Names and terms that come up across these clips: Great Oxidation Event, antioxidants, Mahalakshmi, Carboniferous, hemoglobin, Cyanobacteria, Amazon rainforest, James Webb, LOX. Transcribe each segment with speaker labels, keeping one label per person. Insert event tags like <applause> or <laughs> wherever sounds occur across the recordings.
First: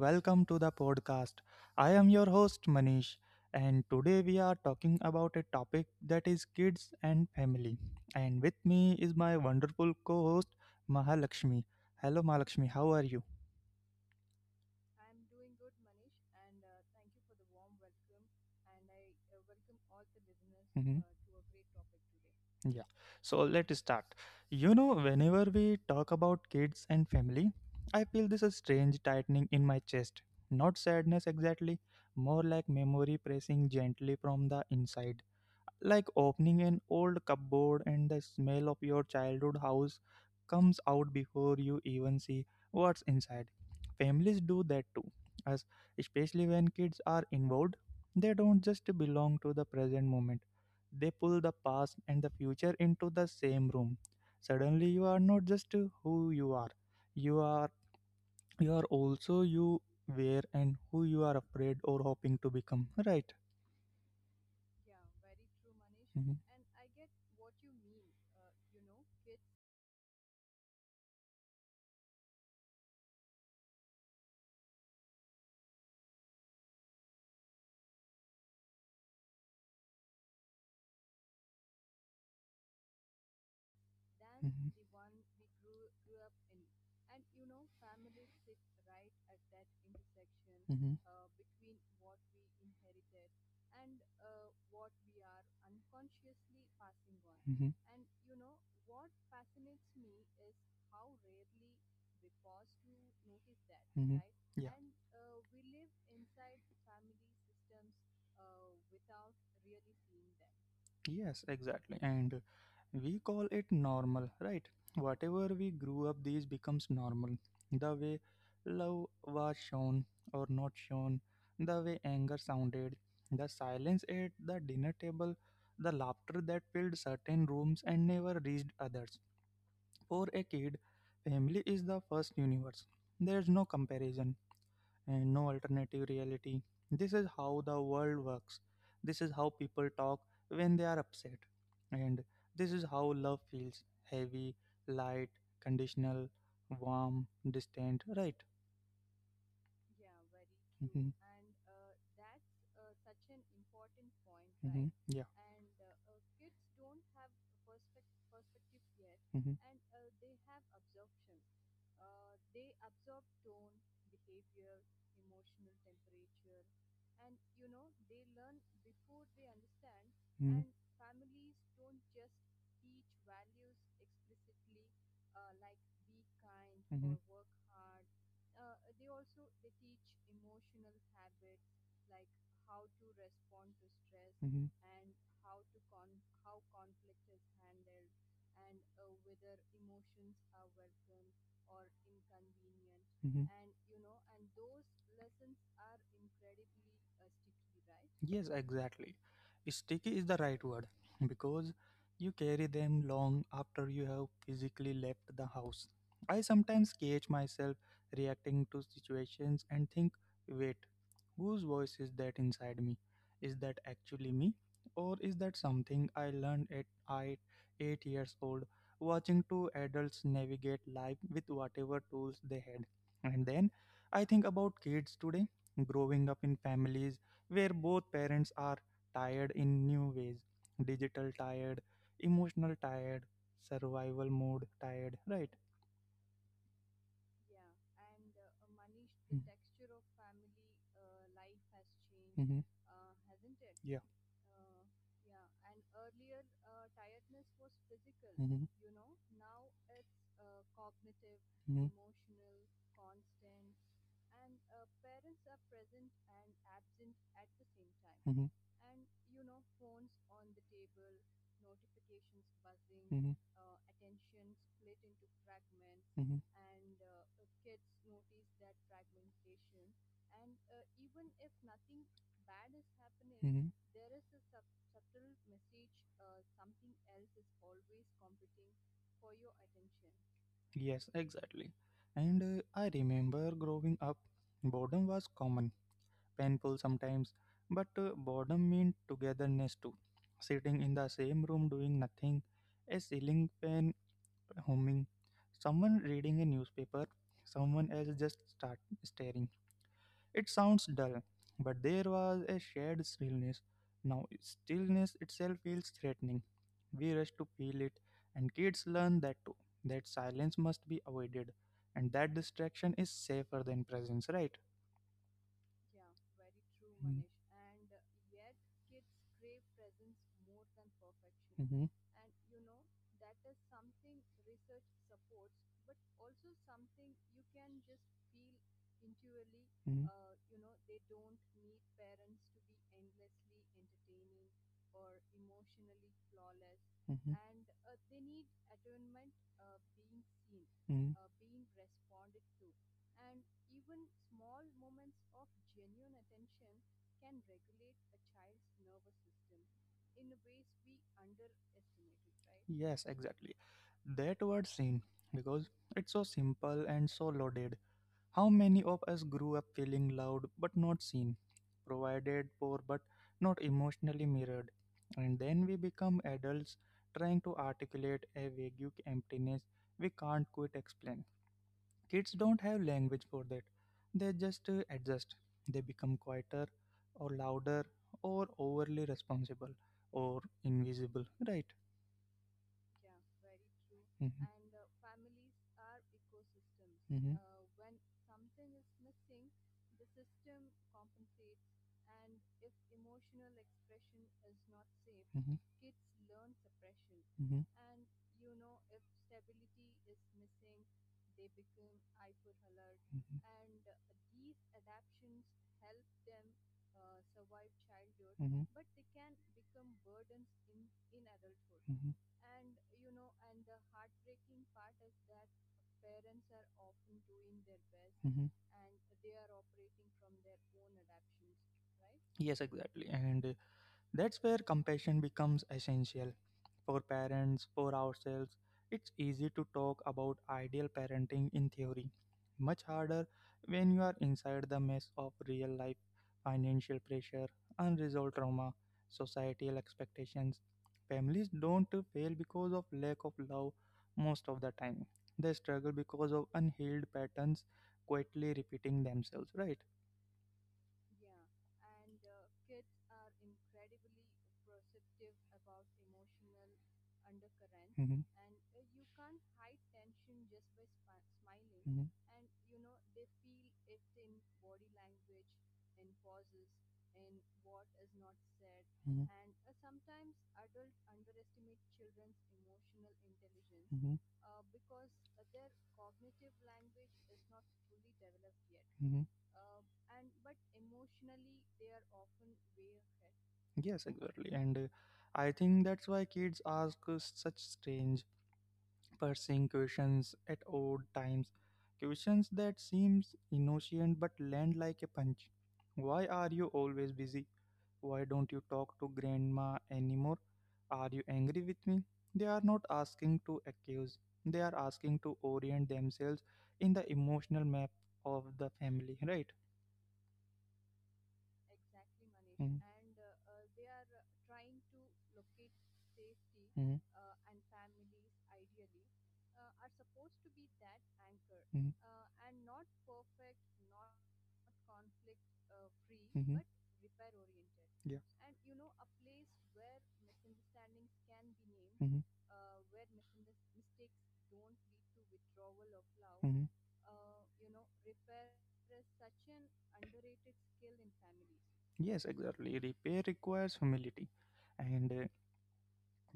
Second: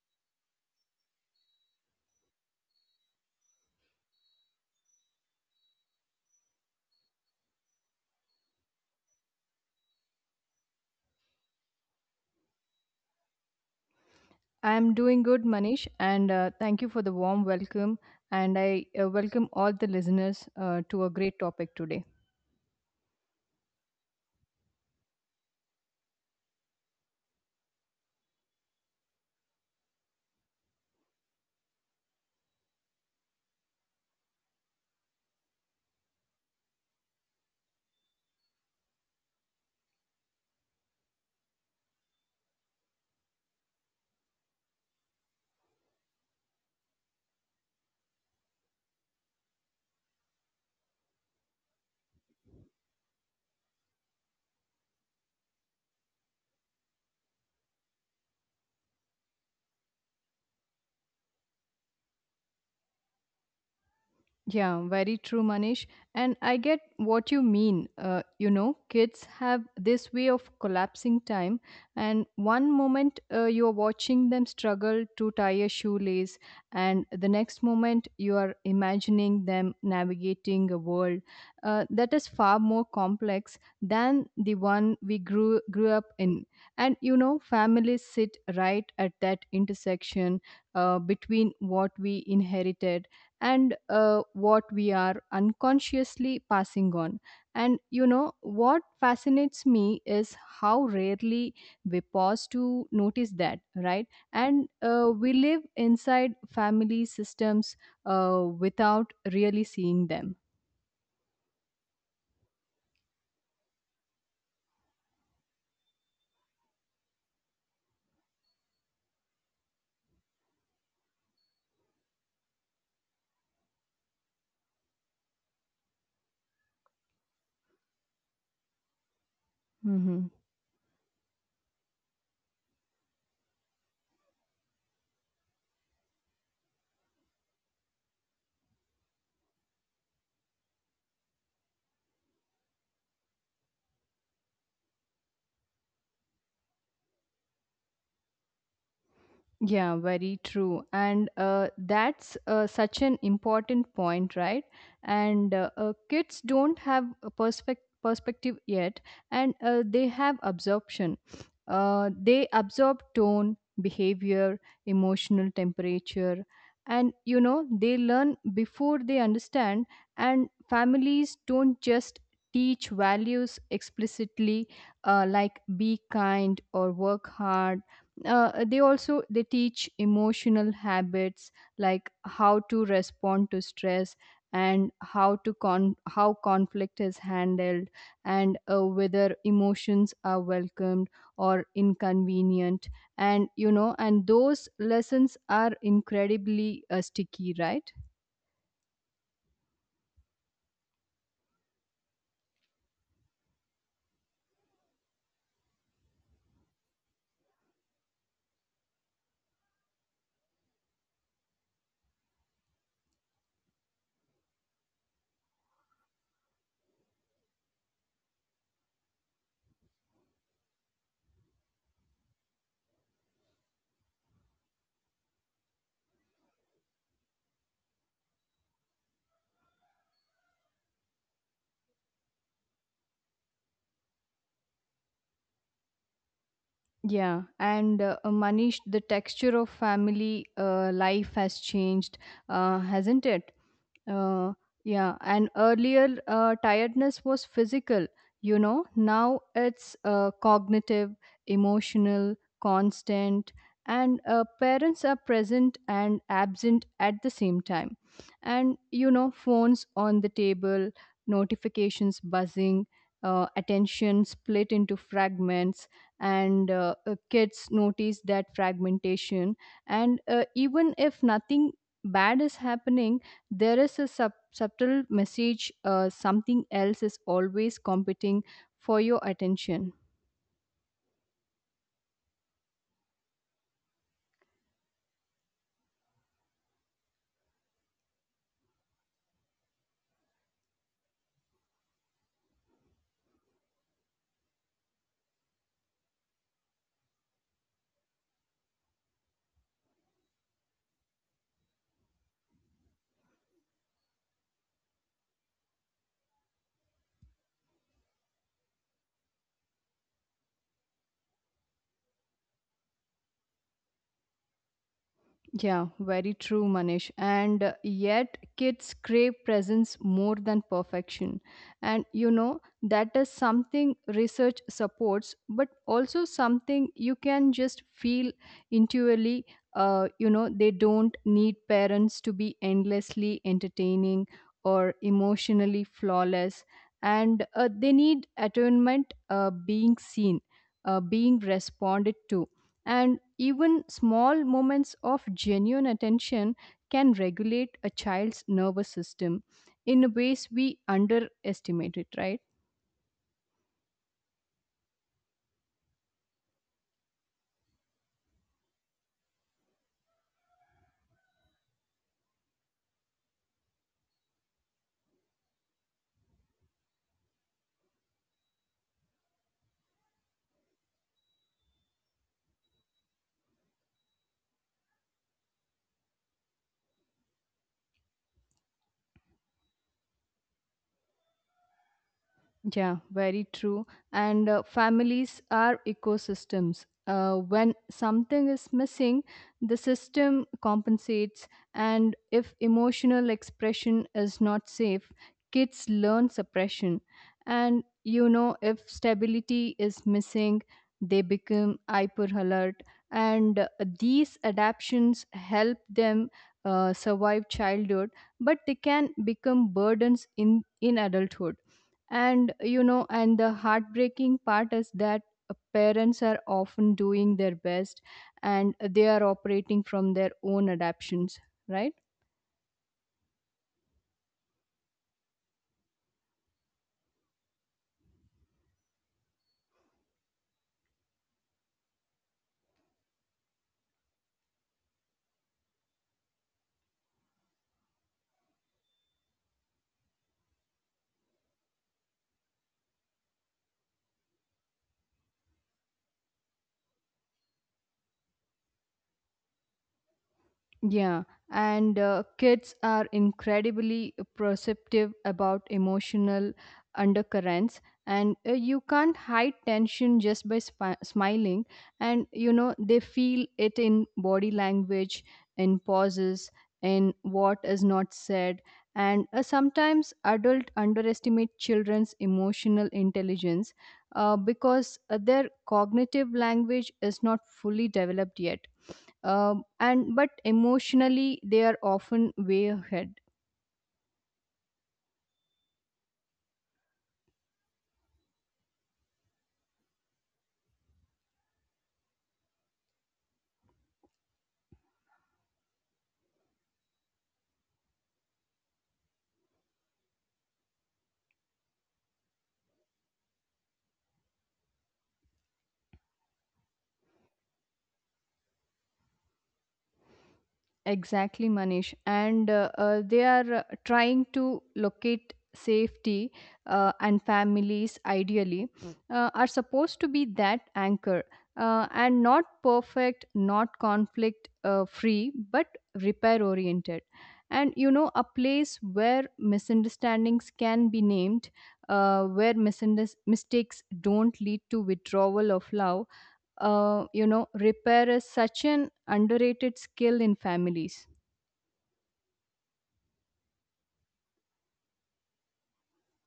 Speaker 1: welcome to the podcast. I am your host, Manish, and today we are talking about a topic that is kids and family. And with me is my wonderful co host, Mahalakshmi. Hello, Mahalakshmi, how are you?
Speaker 2: I'm doing good, Manish, and thank you for the warm welcome. And I welcome all the listeners
Speaker 1: Mhm.
Speaker 2: to a great topic today.
Speaker 1: Today. Yeah. So let's start. You know, whenever we talk about kids and family, I feel this strange tightening in my chest. Not sadness exactly, more like memory pressing gently from the inside. Like opening an old cupboard and the smell of your childhood house comes out before you even see what's inside. Families do that too, as especially when kids are involved. They don't just belong to the present moment, they pull the past and the future into the same room. Suddenly, you are not just who you are. You are you are also you were, and who you are afraid or hoping to become, right?
Speaker 2: Yeah, very true, Manish.
Speaker 1: Mhm.
Speaker 2: And I get what you mean. You know, kids have this way of collapsing time, and one moment you are watching them struggle to tie a shoelace, and the next moment you are imagining them navigating a world that is far more complex than the
Speaker 1: Mhm.
Speaker 2: one we grew up in. And you know, families sit right at that intersection
Speaker 1: Mhm.
Speaker 2: between what we inherited and what we are unconsciously passing on. And you know, what fascinates me is how rarely we pause to notice that, right?
Speaker 1: Mhm.
Speaker 2: And
Speaker 1: Yeah.
Speaker 2: we live inside family systems without really seeing them.
Speaker 1: Yes, exactly. And we call it normal, right? Whatever we grew up, these becomes normal. The way love was shown or not shown, the way anger sounded, the silence at the dinner table, the laughter that filled certain rooms and never reached others. For
Speaker 2: Mm-hmm.
Speaker 1: a kid, family is the first universe. There's no comparison, and no alternative reality. This is how the world works. This is how people talk when they are upset. And this is how love feels heavy, light, conditional, warm, distant, right?
Speaker 2: Yeah, very true.
Speaker 1: Hmm.
Speaker 2: And that's such an important point, right?
Speaker 1: Hmm. Yeah.
Speaker 2: And kids don't have a perspective yet, and
Speaker 1: Hmm.
Speaker 2: they have absorption. They absorb tone, behavior, emotional temperature, and you know, they learn before they understand. And
Speaker 1: Hmm.
Speaker 2: families don't just teach values explicitly, like be kind or work hard, they also they teach emotional habits like how to respond to stress
Speaker 1: Hmm.
Speaker 2: and how conflict is handled, and whether emotions are welcomed or inconvenient. And
Speaker 1: Hmm.
Speaker 2: you know and those lessons are incredibly sticky, right?
Speaker 1: Yes, exactly. Sticky is the right word <laughs> because you carry them long after you have physically left the house. I sometimes catch myself reacting to situations and think, wait, whose voice is that inside me? Is that actually me? Or is that something I learned at 8 years old, watching two adults navigate life with whatever tools they had? And then I think about kids today, growing up in families where both parents are tired in new ways: digital tired, emotional tired, survival mode tired, right?
Speaker 2: Yeah, and Manish, the
Speaker 1: Mm,
Speaker 2: texture of family life has changed,
Speaker 1: mhm,
Speaker 2: hasn't it?
Speaker 1: yeah.
Speaker 2: Uh, yeah, and earlier tiredness was physical, you
Speaker 1: Mm-hmm.
Speaker 2: know. Now it's cognitive,
Speaker 1: Mm-hmm.
Speaker 2: emotional, constant, and parents are present and absent at the same time.
Speaker 1: Mm-hmm.
Speaker 2: And you know, phones on the table, notifications buzzing,
Speaker 1: Mm-hmm.
Speaker 2: attention split into fragments,
Speaker 1: Mm-hmm.
Speaker 2: and kids notice that fragmentation. And even if nothing bad is happening,
Speaker 1: Mm-hmm.
Speaker 2: there is a subtle message, something else is always competing for your attention.
Speaker 1: Yes, exactly. And I remember growing up, boredom was common, painful sometimes, but boredom meant togetherness too. Sitting in the same room doing nothing, a ceiling fan humming, someone reading a newspaper, someone else just start staring. It sounds dull, but there was a shared stillness. Now, stillness itself feels threatening. We rush to feel it, and kids learn that too. That silence must be avoided, and that distraction is safer than presence, right?
Speaker 2: Yeah, very true, Manish.
Speaker 1: Mm.
Speaker 2: And yet, kids crave presence more than perfection.
Speaker 1: Hmm.
Speaker 2: And you know, that is something research supports, but also something you can just feel intuitively.
Speaker 1: Hmm.
Speaker 2: You know, they don't need parents to be endlessly entertaining or emotionally flawless,
Speaker 1: Hmm.
Speaker 2: and they need attunement, being seen,
Speaker 1: Mm.
Speaker 2: being responded to. And even small moments of genuine attention can regulate a child's nervous system in ways we underestimate it, right?
Speaker 1: Yes, exactly. That word seen, because it's so simple and so loaded. How many of us grew up feeling loved but not seen, provided for but not emotionally mirrored? And then we become adults trying to articulate a vague emptiness we can't quite explain. Kids don't have language for that. They just adjust. They become quieter or louder or overly responsible or invisible, right?
Speaker 2: Yeah, very true. And
Speaker 1: Mm-hmm.
Speaker 2: families are ecosystems. When something is missing, the system compensates. And if emotional expression is not safe,
Speaker 1: Mm-hmm.
Speaker 2: kids learn suppression.
Speaker 1: Mm-hmm.
Speaker 2: And you know, if stability is missing, they become hyper alert. And
Speaker 1: Mm-hmm.
Speaker 2: these adaptations help them survive childhood, but they
Speaker 1: Mm-hmm.
Speaker 2: can become burdens in adulthood.
Speaker 1: Mm-hmm.
Speaker 2: And you know, and the heartbreaking part is that parents are often doing their best
Speaker 1: Mm-hmm.
Speaker 2: and they are operating from their own adaptations, right?
Speaker 1: Yes, exactly. And that's where compassion becomes essential, for parents, for ourselves. It's easy to talk about ideal parenting in theory, much harder when you are inside the mess of real life: financial pressure, unresolved trauma, societal expectations. Families don't fail because of lack of love most of the time. They struggle because of unhealed patterns quietly repeating themselves, right?
Speaker 2: Yeah, and kids are incredibly perceptive about emotional undercurrents,
Speaker 1: Mhm, and
Speaker 2: and you can't hide tension just by smiling.
Speaker 1: mhm.
Speaker 2: And you know, they feel it in body language, in pauses, in what is not said.
Speaker 1: Mhm,
Speaker 2: And sometimes adults underestimate children's emotional intelligence
Speaker 1: mhm,
Speaker 2: because their cognitive language is not fully developed yet,
Speaker 1: mhm.
Speaker 2: and but emotionally they are often way ahead.
Speaker 1: Yes, exactly. And I think that's why kids ask us such strange pursuing questions at odd times, questions that seems innocent but land like a punch. Why are you always busy? Why don't you talk to grandma anymore? Are you angry with me? They are not asking to accuse. They are asking to orient themselves in the emotional map of the family, right?
Speaker 2: Exactly, Manish, and
Speaker 1: Mm,
Speaker 2: they are trying to locate safety,
Speaker 1: mm,
Speaker 2: and families ideally are supposed to be that anchor,
Speaker 1: mm,
Speaker 2: and not perfect, not conflict free, but
Speaker 1: mm,
Speaker 2: repair
Speaker 1: mm.
Speaker 2: oriented, and you
Speaker 1: Yeah.
Speaker 2: know, a place where misunderstandings can be named,
Speaker 1: Hmm.
Speaker 2: where misunderstandings mistakes don't lead to withdrawal of love.
Speaker 1: Hmm.
Speaker 2: You know, repair is such an underrated skill in families.
Speaker 1: Yes, exactly. Repair requires humility, and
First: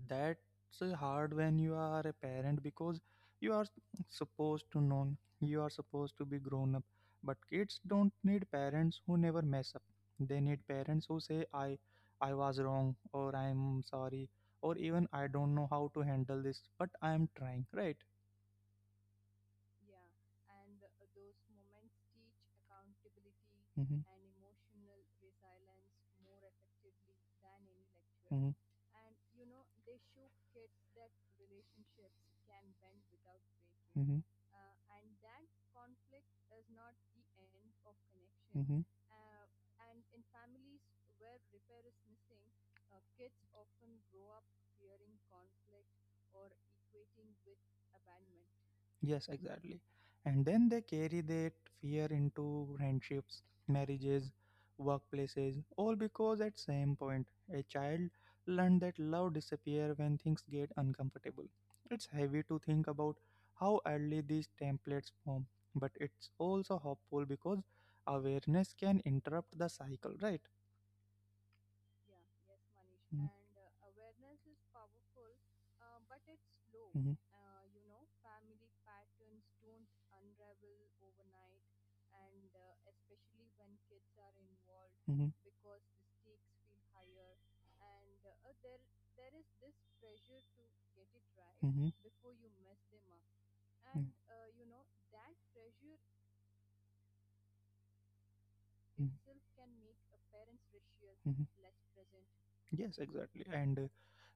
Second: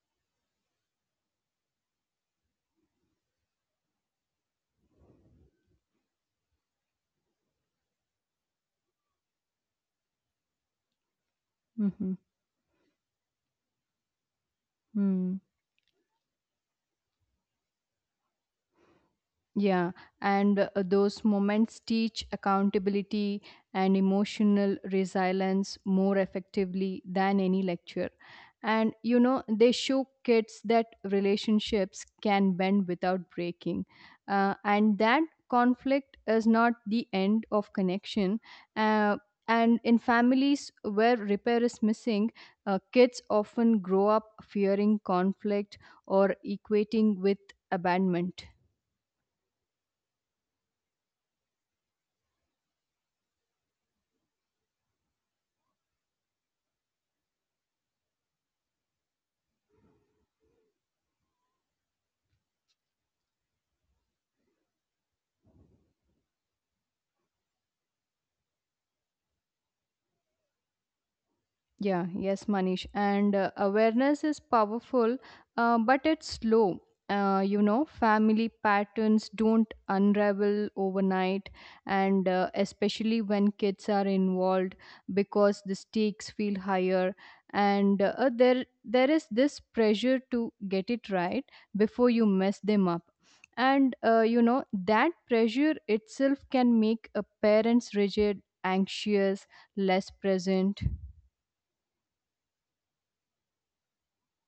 Speaker 1: that's hard when you are a parent, because you are supposed to know, you are supposed to be grown up. But kids don't need parents who never mess up. They need parents who say, "I,
Speaker 2: Mm-hmm.
Speaker 1: I was wrong," or "I'm sorry," or even, "I don't know how to handle this, but I am trying." Right?
Speaker 2: Yeah, and those moments teach accountability and
Speaker 1: Mhm.
Speaker 2: emotional resilience more effectively than any lecture.
Speaker 1: Mhm. And
Speaker 2: And you know, they show kids that relationships can bend without breaking,
Speaker 1: breaking. Mhm.
Speaker 2: and that conflict is not the end of connection.
Speaker 1: Mhm.
Speaker 2: Uh, and in families where repair is missing, kids often grow up fearing conflict or equating with abandonment.
Speaker 1: Yes, exactly. And then they carry that fear into friendships, marriages, workplaces, all because at same point a child learned that love disappear when things get uncomfortable. It's heavy to think about how early these templates form, but it's also hopeful because awareness can interrupt the cycle, right?
Speaker 2: Yeah, yes, Manish. And
Speaker 1: Mhm,
Speaker 2: awareness is powerful, but it's slow.
Speaker 1: mhm,
Speaker 2: You know, family patterns don't unravel overnight, and especially when kids are involved,
Speaker 1: mhm,
Speaker 2: because the stakes feel higher, and there is this pressure to get it right
Speaker 1: mhm,
Speaker 2: before you mess them up, and you know that pressure itself can make a parents rigid,
Speaker 1: mhm,
Speaker 2: anxious,
Speaker 1: it's,
Speaker 2: less present.
Speaker 1: mhm. Yes, exactly. And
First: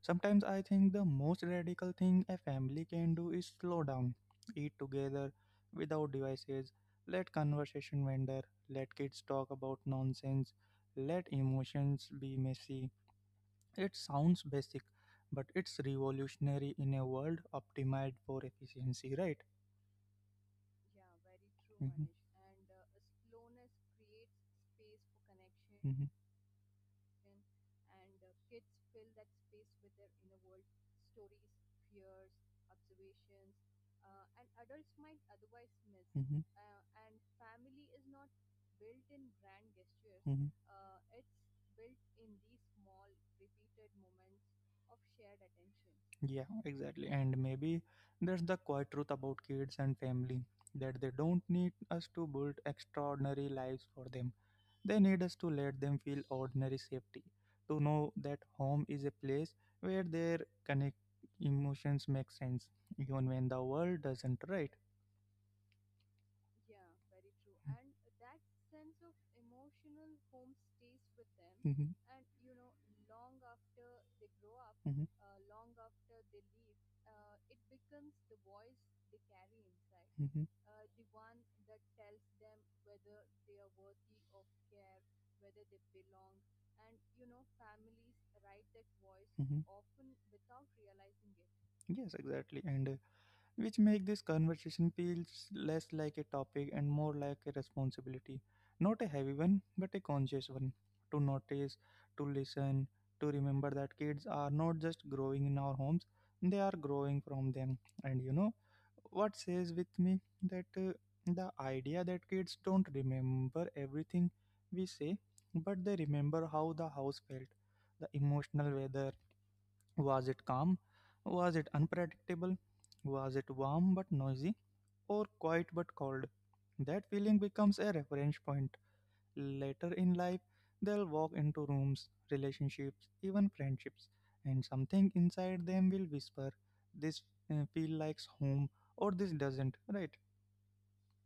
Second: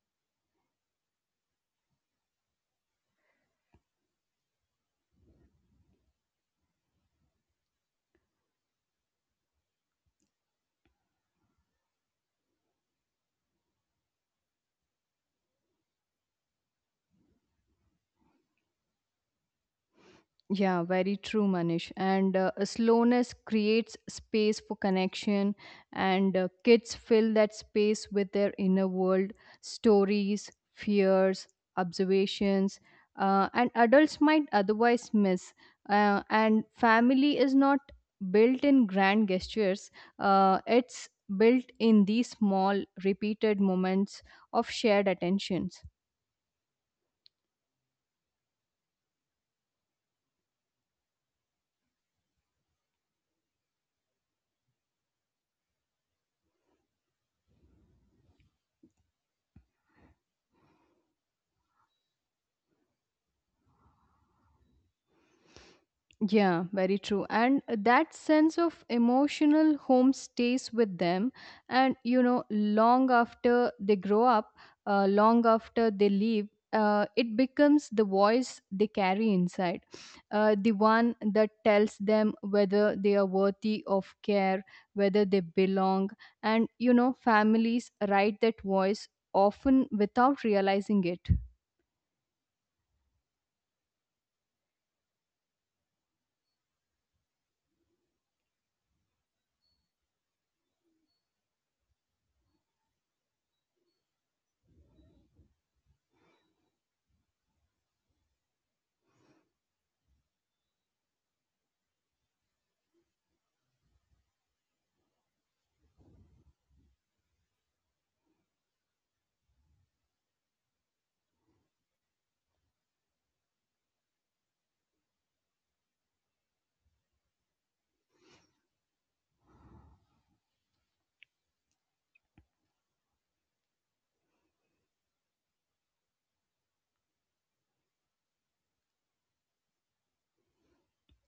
Speaker 1: sometimes I think the most radical thing a family can do is slow down, eat together without devices, let conversation wander, let kids talk about nonsense, let emotions be messy. It sounds basic, but it's revolutionary in a world optimized for efficiency, right?
Speaker 2: Yeah, very true, Manish.
Speaker 1: Hmm.
Speaker 2: And a slowness creates space for connection, and kids fill that space with their inner world, stories, fears, observations, and adults might otherwise miss.
Speaker 1: Mhm, mhm,
Speaker 2: And family is not built in grand gestures,
Speaker 1: mhm.
Speaker 2: it's built in these small, repeated moments of shared attention.
Speaker 1: Yeah, exactly. And maybe that's the quiet truth about kids and family, that they don't need us to build extraordinary lives for them. They need us to let them feel ordinary safety, to know that home is a place where their connect emotions make sense, even when the world doesn't, right?
Speaker 2: Yeah, very true. And that sense of emotional home stays with them. And, you know, long after they grow up,
Speaker 1: Mm-hmm, mm-hmm,
Speaker 2: long after they leave, it becomes the voice they carry inside,
Speaker 1: mm-hmm,
Speaker 2: the one that tells them whether they are worthy of care, whether they belong. And, you know, families write that voice
Speaker 1: mm-hmm.
Speaker 2: often without realizing it.
Speaker 1: Yes, exactly. And which make this conversation feels less like a topic and more like a responsibility, not a heavy one but a conscious one, to notice, to listen, to remember that kids are not just growing in our homes, they are growing from them. And you know what says with me, that the idea that kids don't remember everything we say, but they remember how the house felt, the emotional weather. Was it calm? Was it unpredictable? Was it warm but noisy? Or quiet but cold? That feeling becomes a reference point. Later in life, they'll walk into rooms, relationships, even friendships, and something inside them will whisper, "This feel likes home," or, "this doesn't," right?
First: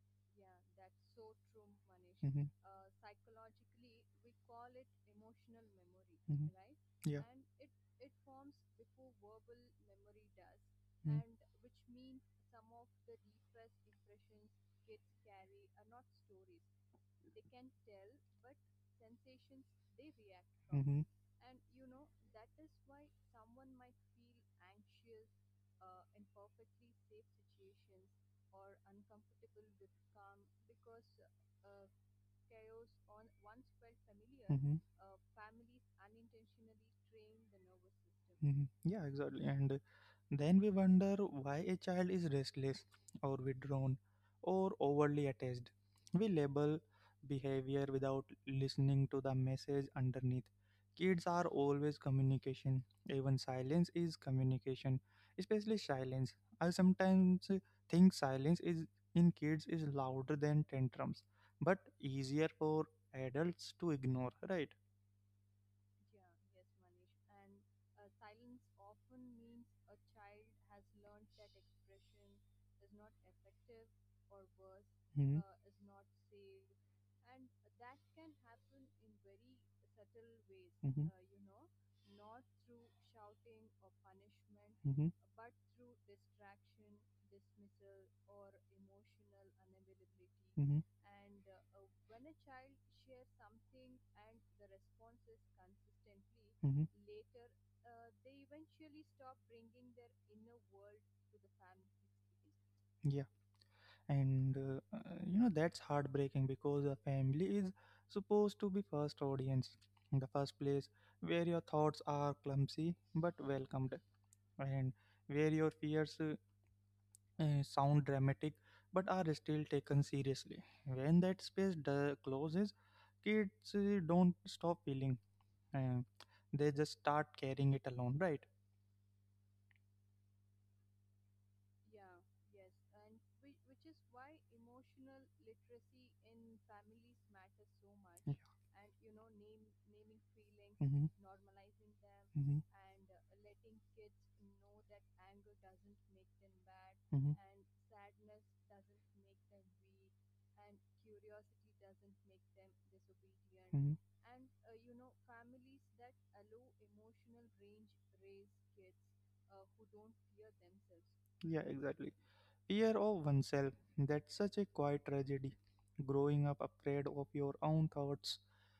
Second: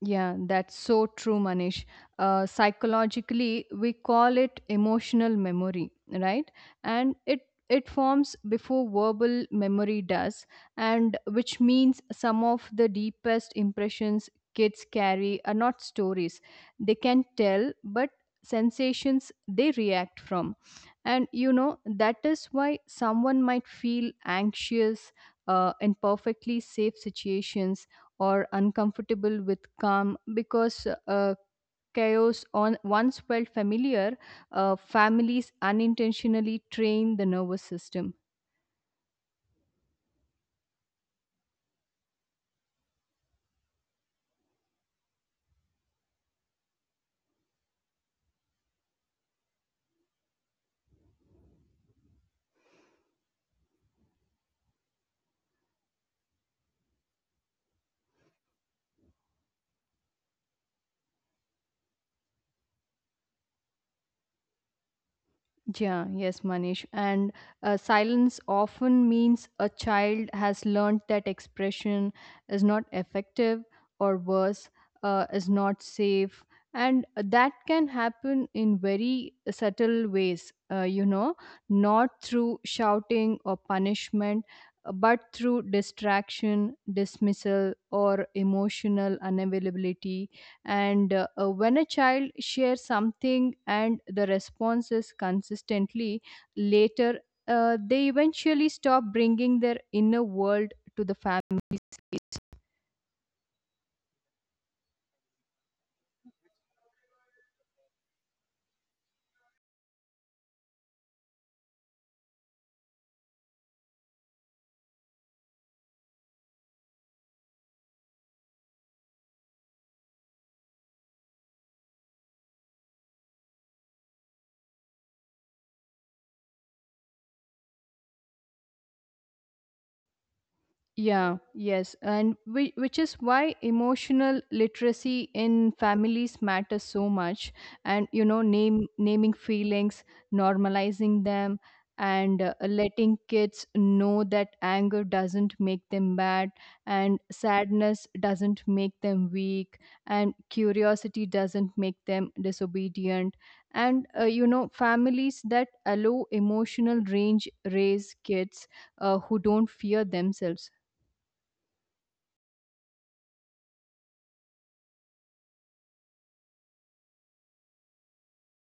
Speaker 2: Yeah, that's so true, Manish.
Speaker 1: Anish. Mm-hmm,
Speaker 2: Psychologically, we call it emotional memory,
Speaker 1: it, mm-hmm,
Speaker 2: right?
Speaker 1: right,
Speaker 2: And
Speaker 1: yeah.
Speaker 2: it forms before verbal memory does, and
Speaker 1: Hmm.
Speaker 2: which means some of the deepest impressions kids carry are not stories they can tell, but sensations they react from.
Speaker 1: Wrong.
Speaker 2: And you know that is why someone might feel anxious in perfectly safe situations or uncomfortable with calm because chaos on once felt familiar.
Speaker 1: Hmm.
Speaker 2: Families unintentionally train the nervous system.
Speaker 1: Mhm. Yeah, exactly. And then we wonder why a child is restless or withdrawn or overly attached. We label behavior without listening to the message underneath. Kids are always communication. Even silence is communication, especially silence. I sometimes think silence is in kids is louder than tantrums but easier for adults to ignore, right?
Speaker 2: Yeah, yes, Manish. And silence often means a child has learned that expression is not effective or worse,
Speaker 1: Mm-hmm.
Speaker 2: is not safe. And that can happen in very subtle ways, uh, you
Speaker 1: Mm-hmm.
Speaker 2: know, not through shouting or punishment,
Speaker 1: Mm-hmm.
Speaker 2: but through distraction, dismissal, or emotional unavailability.
Speaker 1: Mm-hmm,
Speaker 2: And when a child shares something and the response is consistently
Speaker 1: mm-hmm.
Speaker 2: later, they eventually stop bringing their inner world to the family space.
Speaker 1: Yeah, and you know that's heartbreaking, because a family is supposed to be first audience, the first place where your thoughts are clumsy but welcomed, and where your fears sound dramatic but are still taken seriously. When that space closes, kids don't stop feeling, uh, they just start carrying it alone, right?
Speaker 2: Yeah, yes. And which is why emotional literacy in families matters so much. And, you know, naming feelings,
Speaker 1: Yeah. Hmm.
Speaker 2: normalizing them,
Speaker 1: Hmm.
Speaker 2: and letting kids know that anger doesn't make them bad,
Speaker 1: Hmm.
Speaker 2: and sadness doesn't make them weak, and curiosity doesn't make them disobedient.
Speaker 1: Hmm.
Speaker 2: And, you know, families that allow emotional range raise kids who don't fear themselves.
Speaker 1: Yeah, exactly. Fear of oneself, that's such a quiet tragedy. Growing up afraid of your own thoughts,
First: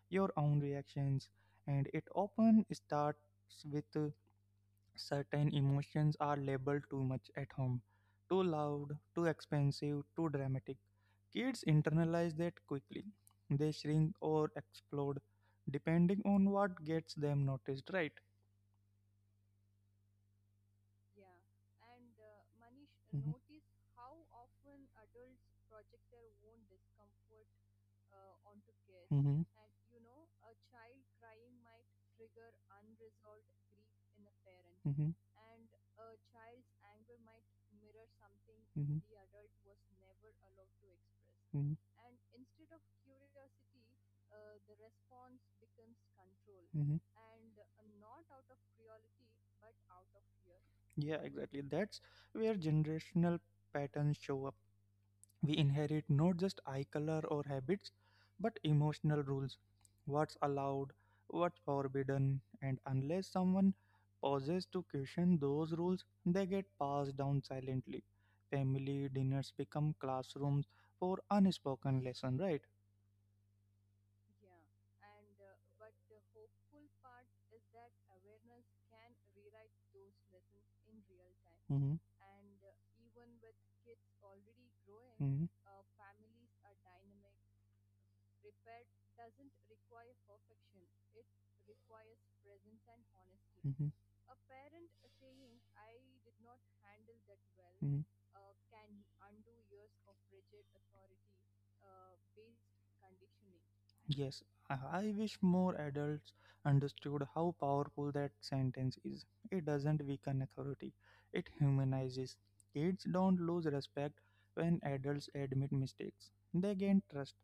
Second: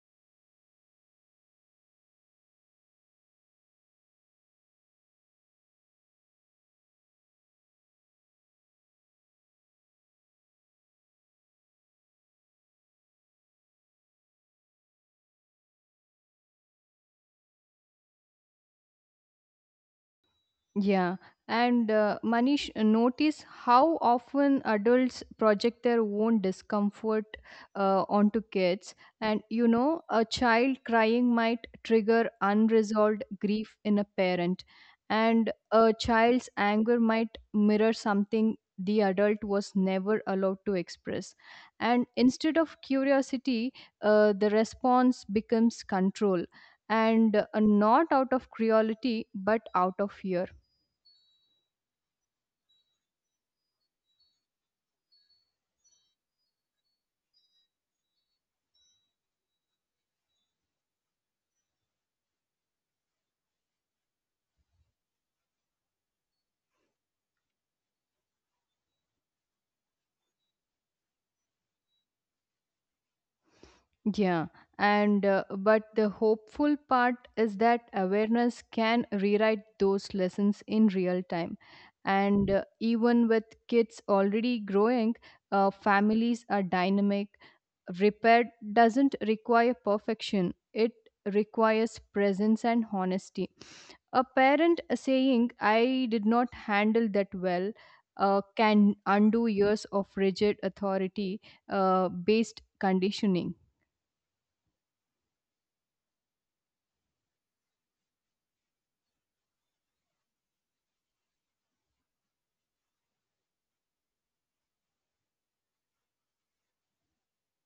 Speaker 1: your own reactions, and it often starts with certain emotions are labeled too much at home. Too loud, too expensive, too dramatic. Kids internalize that quickly. They shrink or explode depending on what gets them noticed, right?
Speaker 2: Yeah, and Manish, notice how often adults project their own discomfort onto kids. And you know, a child crying might trigger unresolved grief in a parent,
Speaker 1: Hmm.
Speaker 2: and a child's anger might mirror something
Speaker 1: Hmm.
Speaker 2: the adult was never allowed to express. And instead of curiosity, the response becomes control.
Speaker 1: Mm-hmm.
Speaker 2: And not out of cruelty, but out of fear.
Speaker 1: Yeah, exactly. That's where generational patterns show up. We inherit not just eye color or habits, but emotional rules. What's allowed, what's forbidden, and unless someone pauses to question those rules, they get passed down silently. Family dinners become classrooms for unspoken lesson, right?
Speaker 2: Yeah, and but the hopeful part is that awareness can rewrite those lessons in real time.
Speaker 1: Mm-hmm.
Speaker 2: And even with kids already growing,
Speaker 1: Correct.
Speaker 2: families are dynamic. Repair doesn't require perfection, it requires presence and honesty.
Speaker 1: Hmm.
Speaker 2: A parent saying, "I did not handle that well,"
Speaker 1: Mm.
Speaker 2: can undo years of rigid authority based conditioning.
Speaker 1: Yes, I wish more adults understood how powerful that sentence is. It doesn't weaken authority, it humanizes. Kids don't lose respect when adults admit mistakes, they gain trust.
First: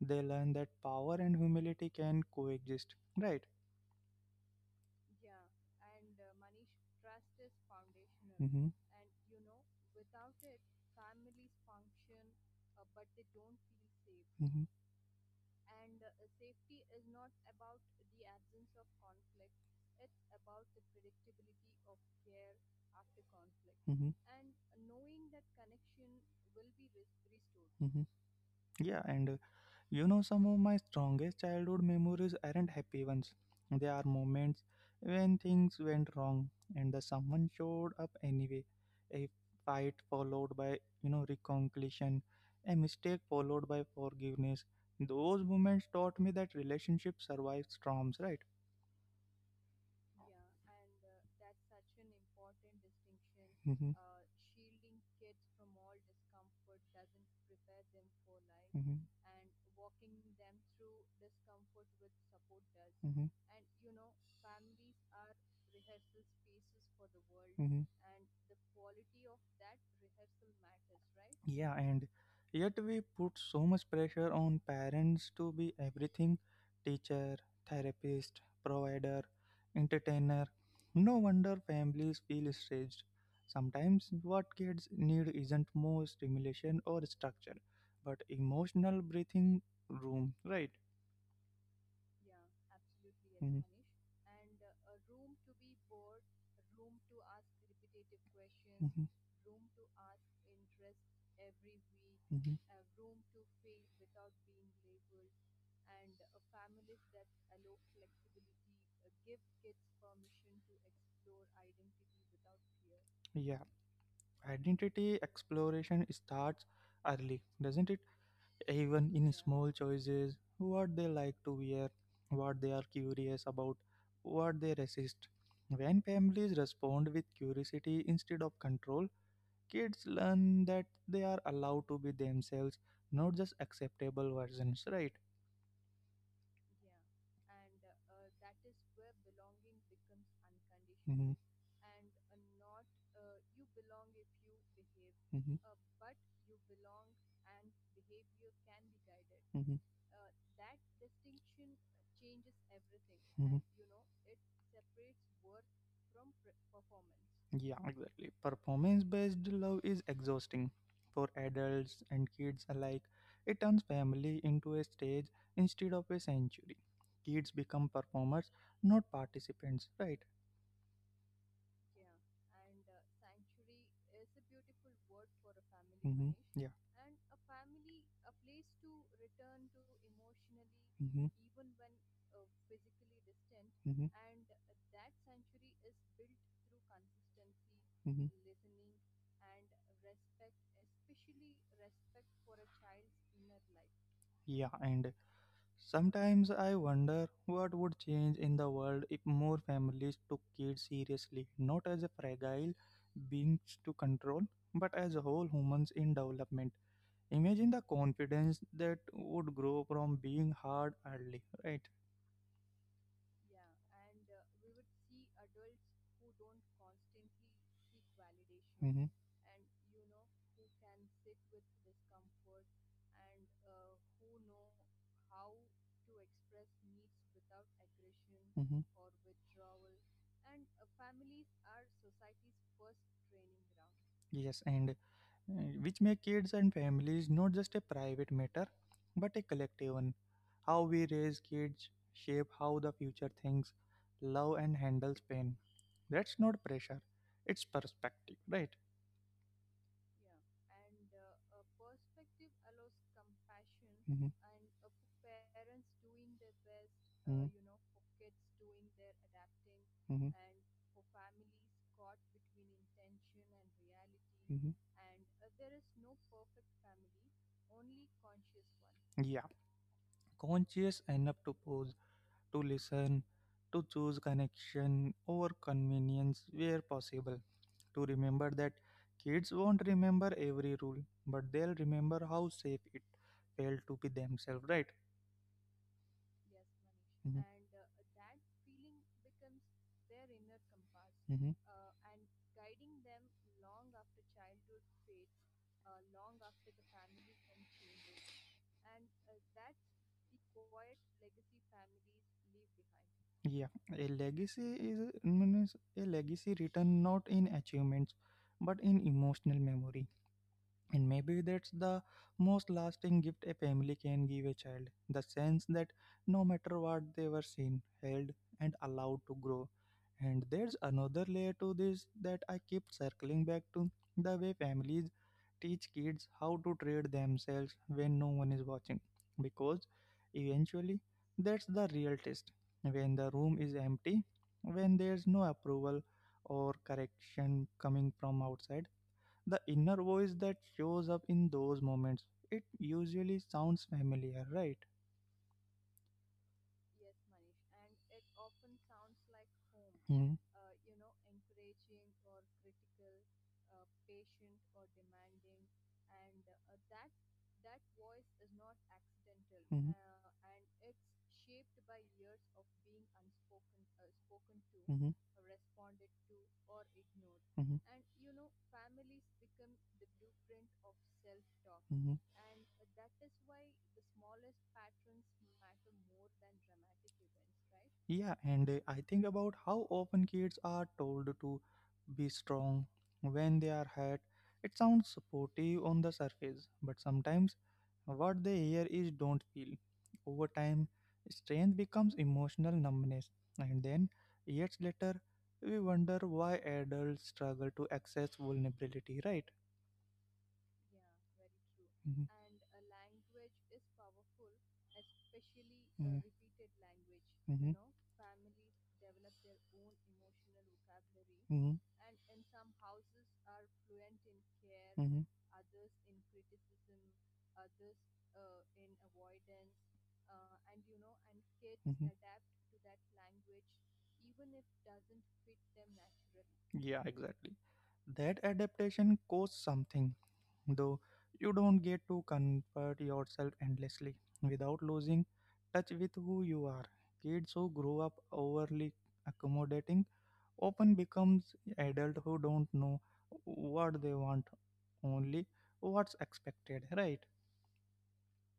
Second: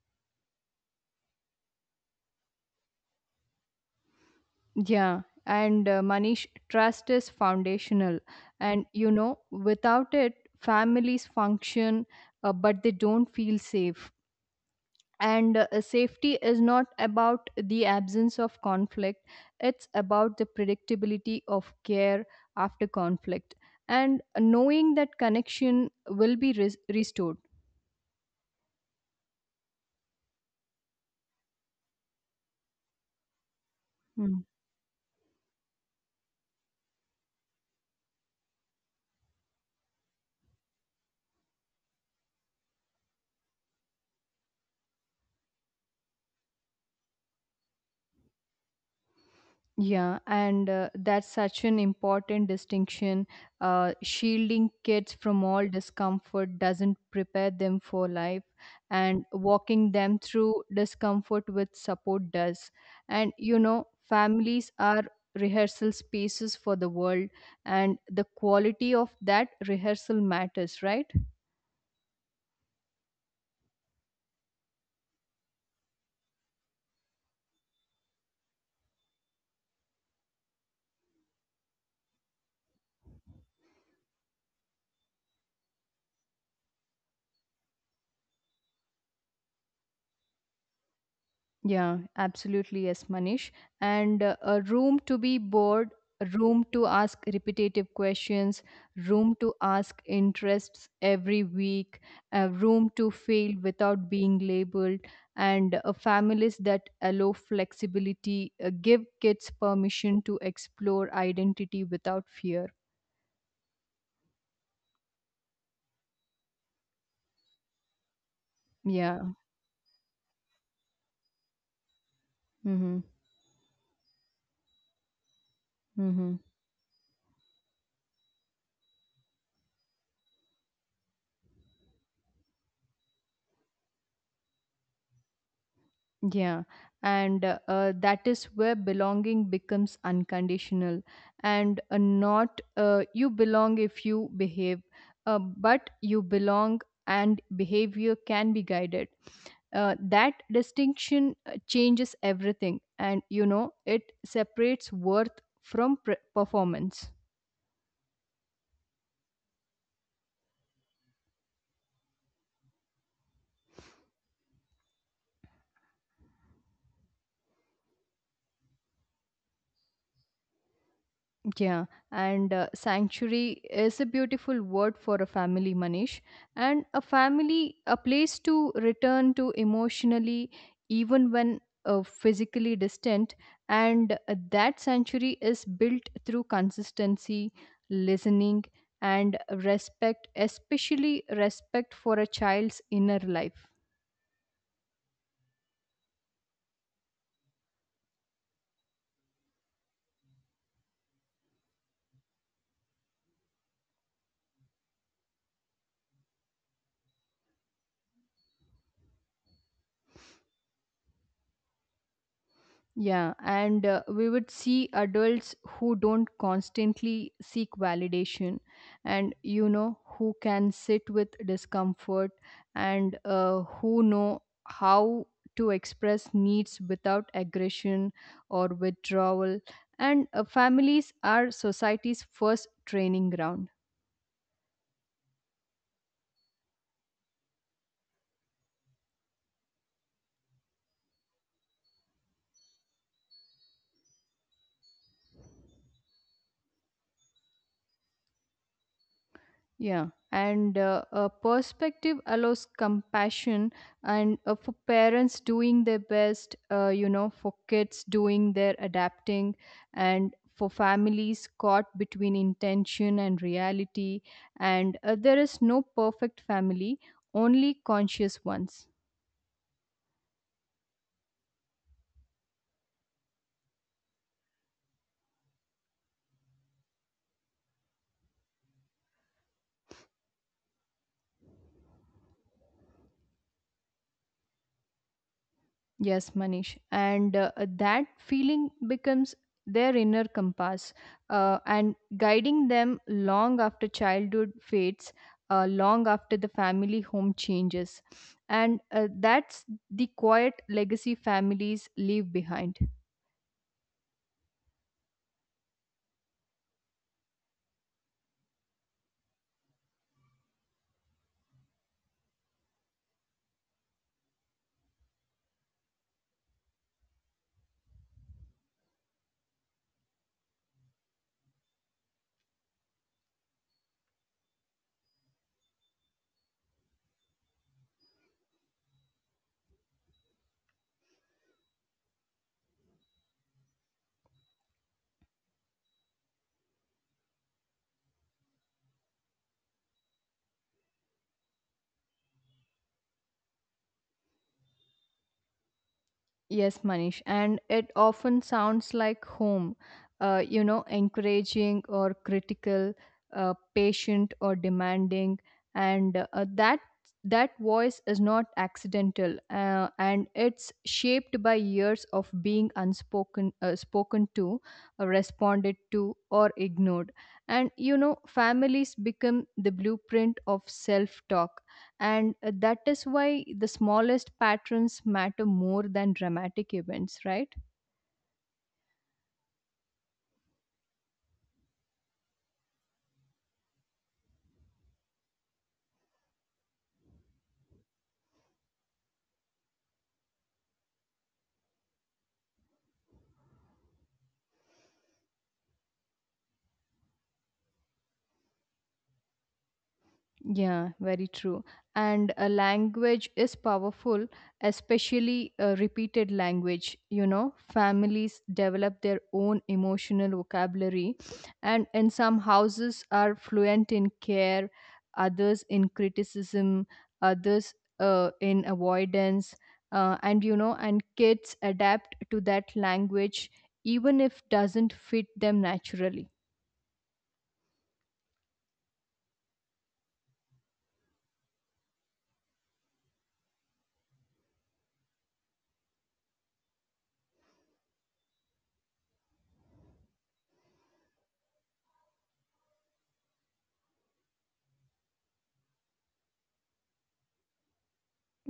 Speaker 1: They learn that power and humility can coexist, right?
Speaker 2: Yeah, and Manish, trust is foundational.
Speaker 1: Mm-hmm,
Speaker 2: And you know, without it, families function, but they don't feel safe.
Speaker 1: mm-hmm,
Speaker 2: And safety is not about the absence of conflict, it's about the predictability of care after conflict
Speaker 1: mm-hmm,
Speaker 2: and knowing that connection will be restored.
Speaker 1: mm-hmm. Yeah, and you know, some of my strongest childhood memories aren't happy ones. They are
Speaker 2: Hmm.
Speaker 1: moments when things went wrong and the someone showed up anyway. A fight followed by reconciliation, a mistake followed by forgiveness. Those moments taught me that relationship survives storms, right?
Speaker 2: Yeah, and that's such an important distinction.
Speaker 1: Mm-hmm,
Speaker 2: Shielding kids from all discomfort doesn't prepare them for life,
Speaker 1: Mm-hmm,
Speaker 2: and walking them through discomfort with support does.
Speaker 1: mm-hmm,
Speaker 2: And you know, families are rehearsal spaces for the world,
Speaker 1: mm-hmm.
Speaker 2: and the quality of that rehearsal matters, right?
Speaker 1: Yeah, and yet we put so much pressure on parents to be everything: teacher, therapist, provider, entertainer. No wonder families feel stretched. Sometimes what kids need isn't more stimulation or structure, but emotional breathing room, right?
Speaker 2: Yeah, absolutely, yes, Manish.
Speaker 1: Mhm.
Speaker 2: And a room to be bored, a room to ask repetitive questions,
Speaker 1: Questions.
Speaker 2: room to ask interests every week,
Speaker 1: Mhm, mhm.
Speaker 2: a room to fail without being labeled, and families that allow flexibility, give kids permission to explore identity without fear.
Speaker 1: Yeah, identity exploration starts early, doesn't it? Even in
Speaker 2: Yeah.
Speaker 1: small choices, what they like to wear, what they are
Speaker 2: Mm-hmm.
Speaker 1: curious about, what they resist. When
Speaker 2: Mm-hmm.
Speaker 1: families respond with curiosity instead of control, kids learn that they are allowed to be themselves, not just acceptable versions, right?
Speaker 2: Yeah, and that is where belonging becomes unconditional, and not you belong if you behave,
Speaker 1: Mm-hmm, mm-hmm,
Speaker 2: but you belong and behavior can be guided.
Speaker 1: mm-hmm,
Speaker 2: That distinction changes everything, and
Speaker 1: mm-hmm.
Speaker 2: you know, it separates worth from performance.
Speaker 1: Yeah, exactly. Performance based love is exhausting for adults and kids alike. It turns family into a stage instead of a sanctuary. Kids become performers, not participants, right?
Speaker 2: Yeah, and sanctuary is a beautiful word for a family,
Speaker 1: Mm-hmm.
Speaker 2: Manish.
Speaker 1: Yeah.
Speaker 2: And a family, a place to return to emotionally,
Speaker 1: Mm-hmm.
Speaker 2: even when physically distant.
Speaker 1: Mm-hmm.
Speaker 2: And that sanctuary is built through consistency,
Speaker 1: Mm-hmm.
Speaker 2: listening, and respect, especially respect for a child's inner life.
Speaker 1: Yeah. And sometimes I wonder what would change in the world if more families took kids seriously, not as a fragile beings to control, but as whole humans in development. Imagine the confidence that would grow from being hard early, right?
Speaker 2: Yeah, and we would see adults who don't constantly seek validation
Speaker 1: Hmm.
Speaker 2: and you know who can sit with discomfort and who know how to express needs without aggression or
Speaker 1: Hmm.
Speaker 2: withdrawal. And families are society's first training ground.
Speaker 1: Yes, and uh, which make kids and families not just a private matter, but a collective one. How we raise kids shape how the future thinks, love, and handles pain. That's not pressure; it's perspective, right?
Speaker 2: Yeah, and a perspective allows compassion,
Speaker 1: Mm-hmm.
Speaker 2: and for parents doing their best, you know, for kids doing their adapting,
Speaker 1: Mm-hmm.
Speaker 2: and for families caught between intention and reality.
Speaker 1: Mhm.
Speaker 2: And there is no perfect family, only conscious ones.
Speaker 1: Yeah, conscious enough to pause, to listen, to choose connection over convenience where possible, to remember that kids won't remember every rule, but they'll remember how safe it felt to be themselves, right?
Speaker 2: Yes, Manish. And
Speaker 1: Mhm.
Speaker 2: that feeling becomes their inner compass
Speaker 1: Mm-hmm.
Speaker 2: and guiding them long after childhood fades, long after the family home changes. And that's the quiet legacy families leave behind.
Speaker 1: Yeah, a legacy is means a legacy written not in achievements but in emotional memory. And maybe that's the most lasting gift a family can give a child the sense that no matter what they were seen, held, and allowed to grow. And there's another layer to this that I keep circling back to the way families teach kids how to treat themselves when no one is watching. Because eventually, that's the real test. When the room is empty, when there's no approval or correction coming from outside the inner voice that shows up in those moments, it usually sounds familiar, right?
Speaker 2: Yes, Manish, and it often sounds like home,
Speaker 1: Home. Hmm.
Speaker 2: encouraging or critical, patient or demanding, and that voice is not accidental, and it's shaped by years of being spoken to, responded to, or ignored,
Speaker 1: To.
Speaker 2: and you know, families become the blueprint of self-talk.
Speaker 1: Hmm.
Speaker 2: And That is why the smallest patterns matter more than dramatic events, right?
Speaker 1: Yeah, and I think about how often kids are told to be strong when they are hurt. It sounds supportive on the surface, but sometimes what they hear is don't feel. Over time, strength becomes emotional numbness, and then years later, we wonder why adults struggle to access vulnerability, right?
Speaker 2: Yeah, very true.
Speaker 1: Hmm.
Speaker 2: And a language is powerful, especially a
Speaker 1: Hmm.
Speaker 2: repeated language. You know,
Speaker 1: Hmm.
Speaker 2: families develop their own emotional vocabulary,
Speaker 1: Hmm.
Speaker 2: and in some houses are fluent in care,
Speaker 1: Hmm.
Speaker 2: others in criticism, others in avoidance. And kids
Speaker 1: Hmm.
Speaker 2: adapt to that language even if doesn't fit them naturally.
Speaker 1: Yeah, exactly. That adaptation costs something, though you don't get to comfort yourself endlessly without losing touch with who you are. Kids who grow up overly accommodating often becomes adults who don't know what they want, only what's expected, right?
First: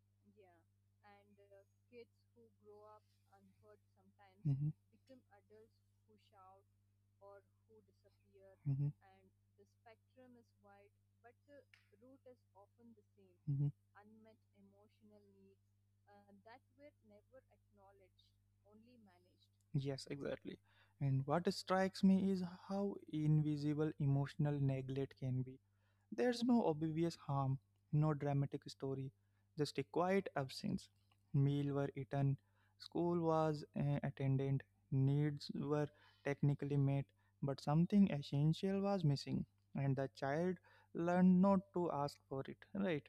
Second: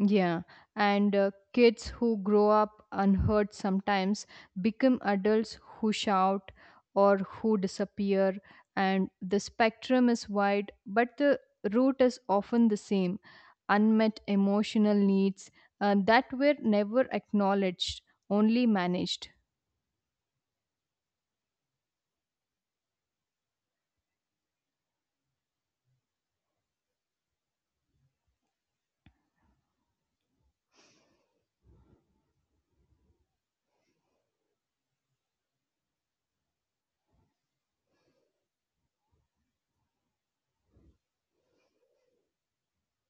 Speaker 2: Yeah, and kids who grow up unheard sometimes become adults who shout or who disappear,
Speaker 1: Mhm, mhm,
Speaker 2: and the spectrum is wide, but the root is often the same:
Speaker 1: mhm.
Speaker 2: unmet emotional needs that were never acknowledged, only managed.
Speaker 1: Yes, exactly. And what strikes me is how invisible emotional neglect can be. There's no obvious harm, no dramatic story, just a quiet absence. Meal were eaten, school was attended, needs were technically met, but something essential was missing, and the child learned not to ask for it, right?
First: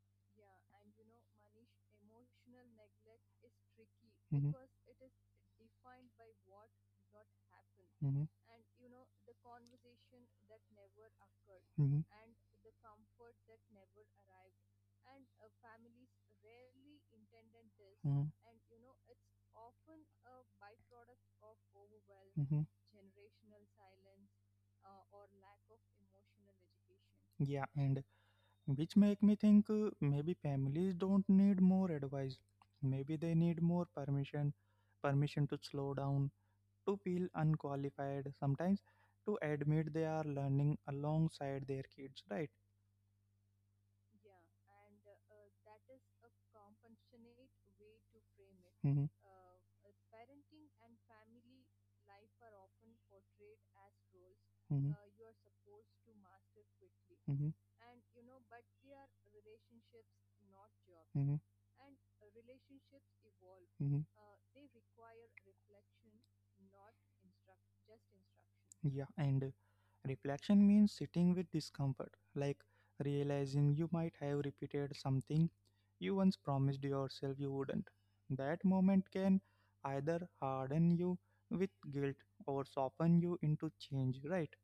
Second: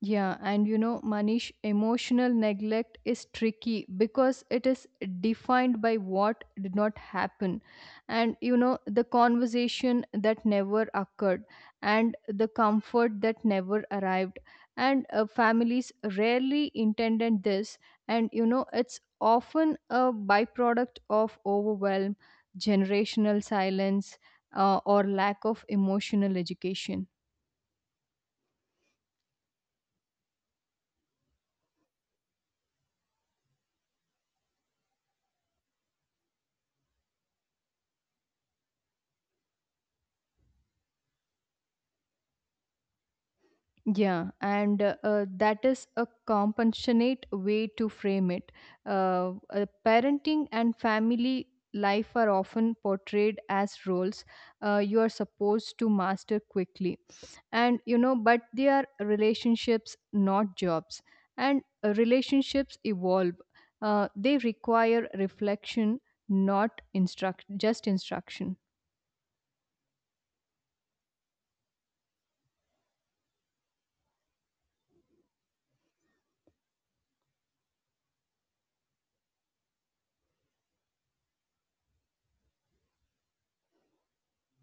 Speaker 2: Yeah, and you know, Manish, emotional neglect is tricky because
Speaker 1: Mm-hmm, is
Speaker 2: it is defined by what did not happen,
Speaker 1: mm-hmm,
Speaker 2: and you know, the conversation that never occurred,
Speaker 1: mm-hmm.
Speaker 2: and the comfort that never arrived. And Families rarely intended this,
Speaker 1: Mm,
Speaker 2: and you know, it's often a byproduct of overwhelm,
Speaker 1: mhm.
Speaker 2: generational silence, or lack of emotional education.
Speaker 1: Yeah, and which make me think maybe families don't need more advice. Maybe they need more permission, permission to slow down, to feel unqualified, sometimes to admit they are learning alongside their kids, right?
Speaker 2: Yeah, and that is a compassionate way to frame it.
Speaker 1: Mm-hmm,
Speaker 2: Parenting and family life are often portrayed as roles
Speaker 1: mm-hmm,
Speaker 2: you are supposed to master quickly. But they are relationships, not jobs.
Speaker 1: mm-hmm, mm-hmm.
Speaker 2: And Relationships evolve, they require reflection, not instruct, just instruction.
Speaker 1: Yeah, and reflection means sitting with discomfort, like realizing you might have repeated something you once promised yourself you wouldn't. That moment can either harden you with guilt or soften you into change, right?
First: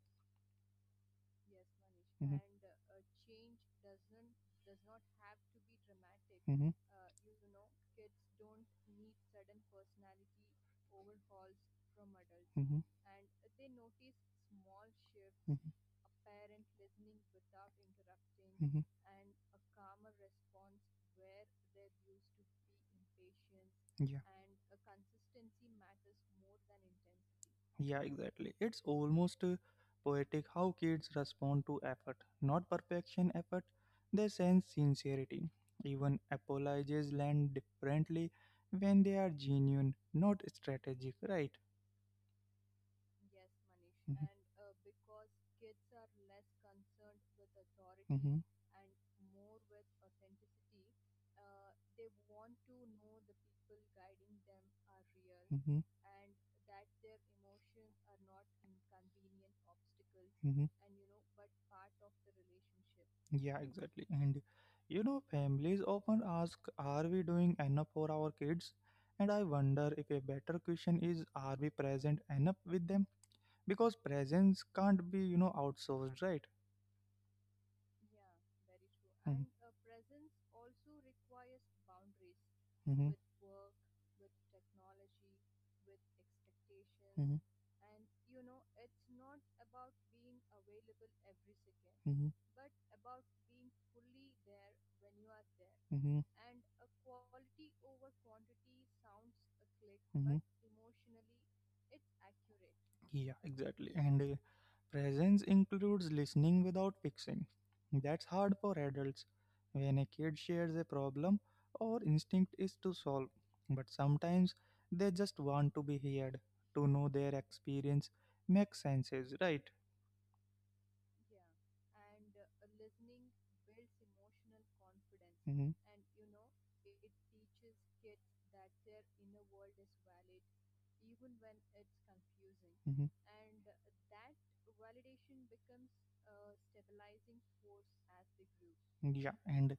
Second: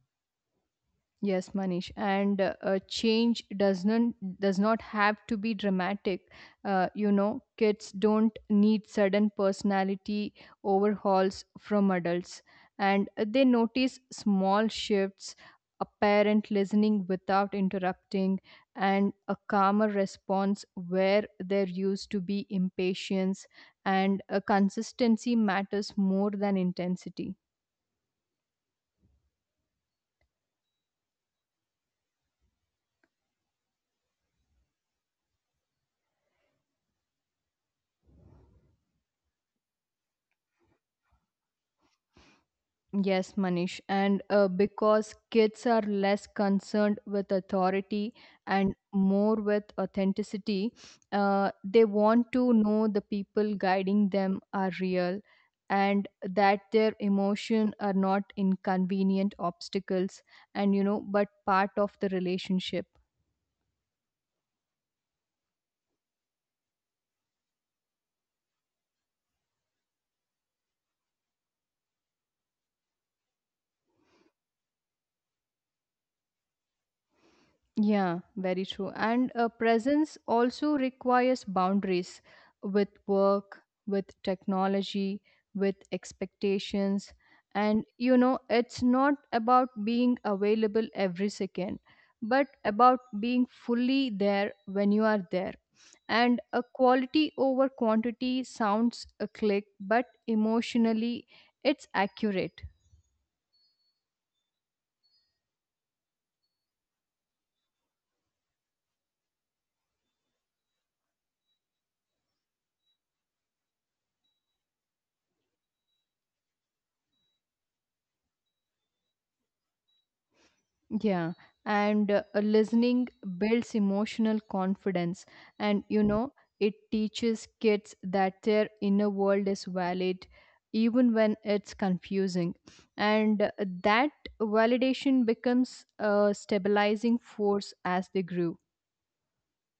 Speaker 2: Yes, Manish,
Speaker 1: Mm-hmm,
Speaker 2: and change does not have to be dramatic.
Speaker 1: mm-hmm,
Speaker 2: Kids don't need sudden personality overhauls from adults,
Speaker 1: mm-hmm,
Speaker 2: and they notice small shifts: a parent listening without interrupting,
Speaker 1: mm-hmm,
Speaker 2: and a calmer response where there used to be impatience.
Speaker 1: yeah.
Speaker 2: And Consistency matters more than intensity.
Speaker 1: Yeah, exactly. It's almost poetic how kids respond to effort, not perfection effort. They sense sincerity. Even apologies land differently when they are genuine, not strategic, right?
Speaker 2: Yes, Manish, and
Speaker 1: Mm-hmm.
Speaker 2: because kids are less concerned with authority
Speaker 1: Hmm.
Speaker 2: and more with authenticity. They want to know the people guiding them are real and that their emotion are not inconvenient obstacles,
Speaker 1: Hmm.
Speaker 2: and you know but part of the relationship.
Speaker 1: Yeah, exactly. And you know, families often ask, are we doing enough for our kids? And I wonder if a better question is, are we present enough with them? Because presence can't be outsourced, right?
Speaker 2: Yeah, very true. And Presence also requires boundaries with
Speaker 1: Hmm.
Speaker 2: work, with technology, with expectations.
Speaker 1: Hmm.
Speaker 2: And you know, it's not about being available every second,
Speaker 1: Hmm.
Speaker 2: but about being fully there when you are there.
Speaker 1: Hmm.
Speaker 2: And a quality over quantity sounds a click, but
Speaker 1: Hmm.
Speaker 2: emotionally, it's accurate.
Speaker 1: Yeah, exactly. And presence includes listening without fixing. That's hard for adults when a kid shares a problem our instinct is to solve. But sometimes they just want to be heard, to know their experience, make senses, right?
Speaker 2: Yeah, and listening builds emotional confidence,
Speaker 1: Mm-hmm,
Speaker 2: and you know, it teaches kids that their inner world is valid even when it's confusing.
Speaker 1: mm-hmm.
Speaker 2: And That validation becomes a stabilizing force as they grow.
Speaker 1: Yeah, and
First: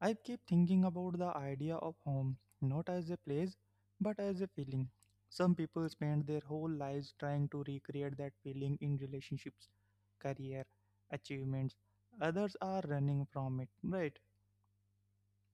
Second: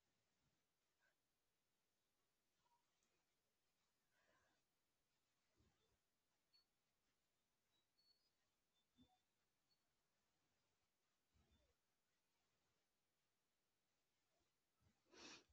Speaker 1: I keep thinking about the idea of home, not as a place, but as a feeling. Some people spend their whole lives trying to recreate that feeling in relationships, career, achievements. Others are running from it, right?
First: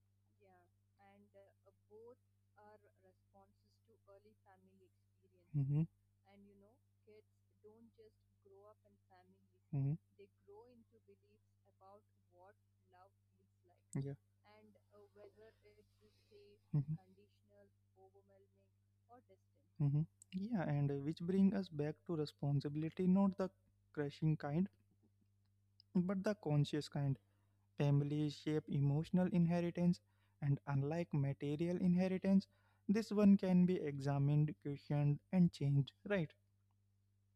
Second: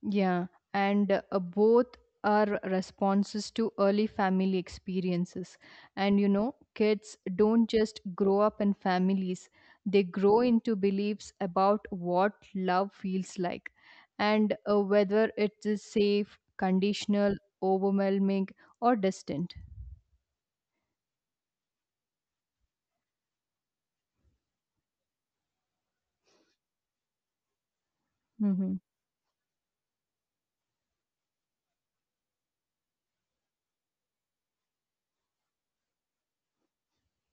Speaker 2: Yeah, and both are responses to early family experiences.
Speaker 1: Mm-hmm,
Speaker 2: And you know, kids don't just grow up in families, they
Speaker 1: mm-hmm,
Speaker 2: grow into beliefs about what love feels like,
Speaker 1: yeah,
Speaker 2: and whether it is safe,
Speaker 1: mm-hmm,
Speaker 2: conditional, overwhelming, or distant.
Speaker 1: mm-hmm. Yeah. And which bring us back to responsibility, not the crushing kind, but the conscious kind. Families shape
Speaker 2: Mm-hmm.
Speaker 1: emotional inheritance, and unlike material inheritance, this one can be examined, questioned, and changed, right?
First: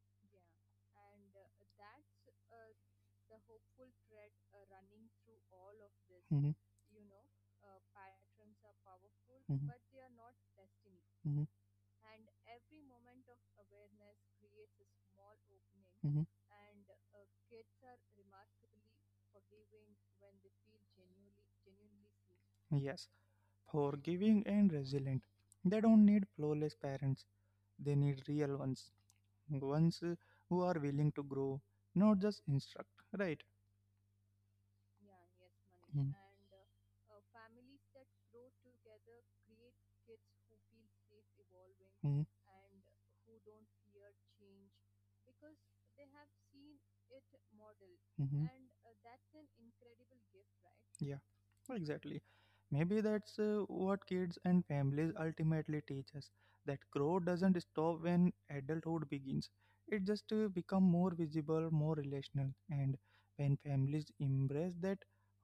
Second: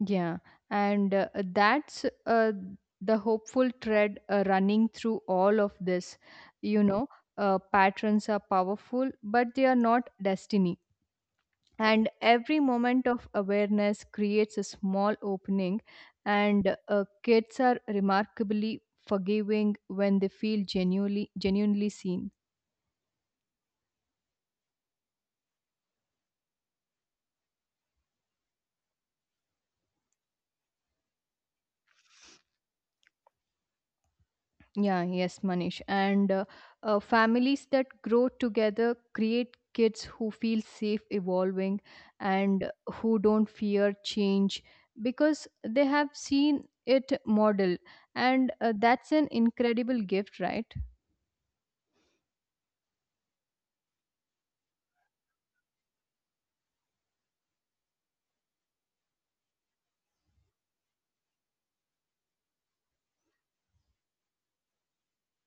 Speaker 2: Yeah, and that's the hopeful thread running through all of this.
Speaker 1: Mhm,
Speaker 2: You know,
Speaker 1: pa-
Speaker 2: patterns are powerful,
Speaker 1: mhm.
Speaker 2: but they are not destiny.
Speaker 1: Aggressive.
Speaker 2: And every moment of awareness creates a small opening,
Speaker 1: Mhm,
Speaker 2: and kids are remarkably forgiving when they feel genuinely seen.
Speaker 1: mhm. Yes, forgiving and resilient. They don't need flawless parents, they need real ones. Ones who are willing to grow, not just instruct, right?
Speaker 2: Yeah, yes, Manish. And families that grow together create kids who feel safe evolving
Speaker 1: Mhm, and mhm,
Speaker 2: and who don't fear change because they have seen it model. And
Speaker 1: mhm.
Speaker 2: that's an incredible gift, right?
Speaker 1: Yeah, exactly. Maybe that's what kids and families ultimately teach us that growth doesn't stop when adulthood begins. It just become more visible, more relational, and when families embrace that,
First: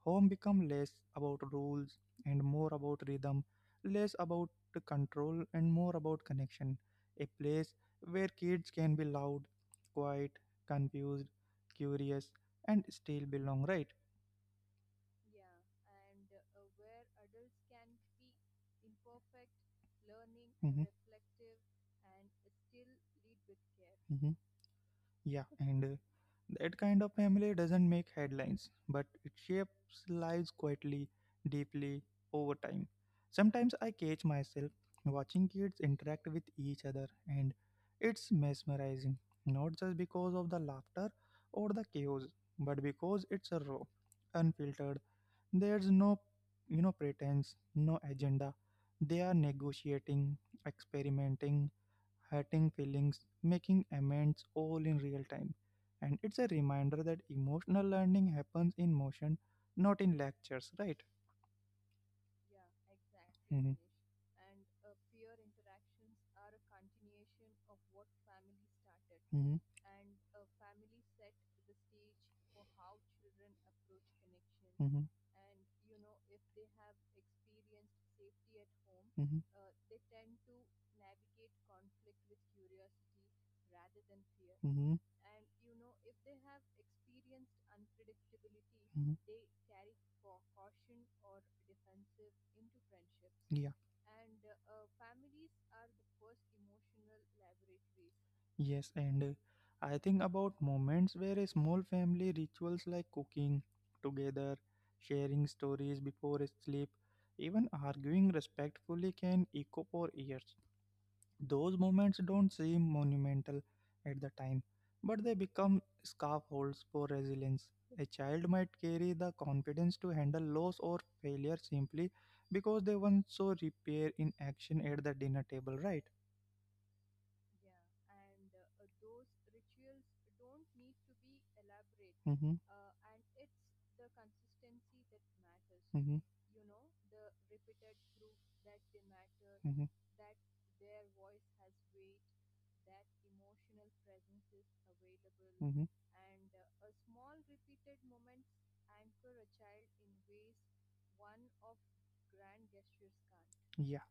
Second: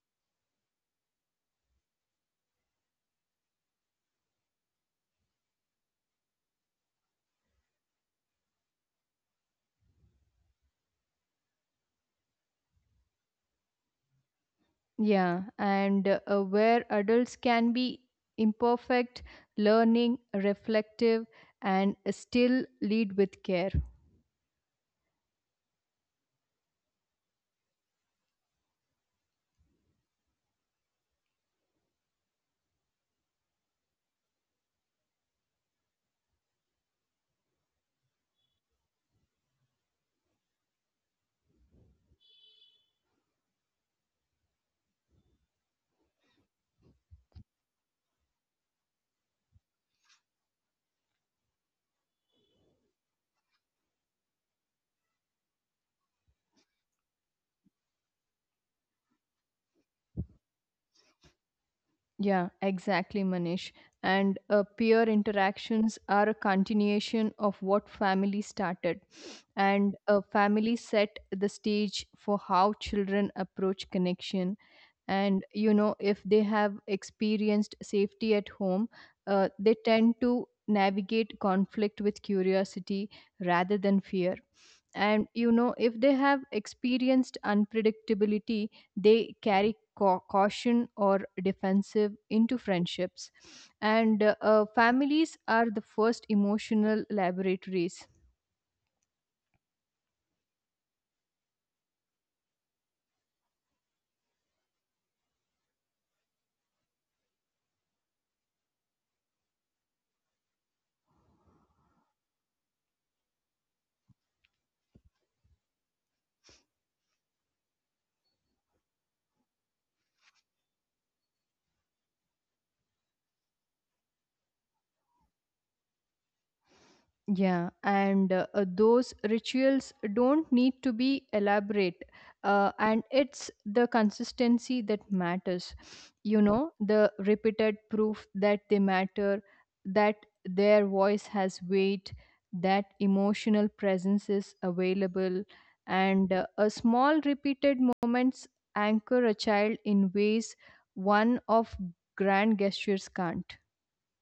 Speaker 1: home become less about rules and more about rhythm, less about the control and more about connection. A place where kids can be loud, quiet, confused, curious, and still belong. Right?
Speaker 2: Yeah, and where adults can be imperfect, learning,
Speaker 1: Hmm.
Speaker 2: reflective, and still lead with care.
Speaker 1: Hmm. Yeah, and that kind of family doesn't make headlines, but it shapes lives quietly, deeply, over time. Sometimes I catch myself watching kids interact with each other, and it's mesmerizing, not just because of the laughter or the chaos, but because it's a raw, unfiltered. There's no pretense, no agenda. They are negotiating, experimenting, hurting feelings, making amends all in real time. And it's a reminder that emotional learning happens in motion, not in lectures, right?
Speaker 2: Yeah, exactly,
Speaker 1: Hmm.
Speaker 2: Manish. And Peer interactions are a continuation of what family started.
Speaker 1: Hmm.
Speaker 2: And a family set the stage for how children approach connection. And, you know, if they have experienced safety at home,
Speaker 1: Hmm. Hmm.
Speaker 2: they tend to navigate conflict with curiosity rather than fear.
Speaker 1: Hmm.
Speaker 2: And you know, if they have experienced unpredictability, they carry caution or defensive into friendships. And families are the first emotional laboratories.
Speaker 1: Yes, and I think about moments where a small family rituals like cooking together, sharing stories before sleep, even arguing respectfully can echo for years. Those moments don't seem monumental at the time, but they become scaffolds for resilience. A child might carry the confidence to handle loss or failure simply because they once saw repair in action at the dinner table, right?
Speaker 2: Yeah, and those rituals don't need to be elaborate,
Speaker 1: Mm-hmm.
Speaker 2: and it's the consistency that matters. You know, the repeated proof that they matter,
Speaker 1: Hmm.
Speaker 2: that their voice has weight, that emotional presence is available,
Speaker 1: Hmm.
Speaker 2: and a small repeated moments anchor a child in ways one of grand gestures can't.
Speaker 1: Yeah,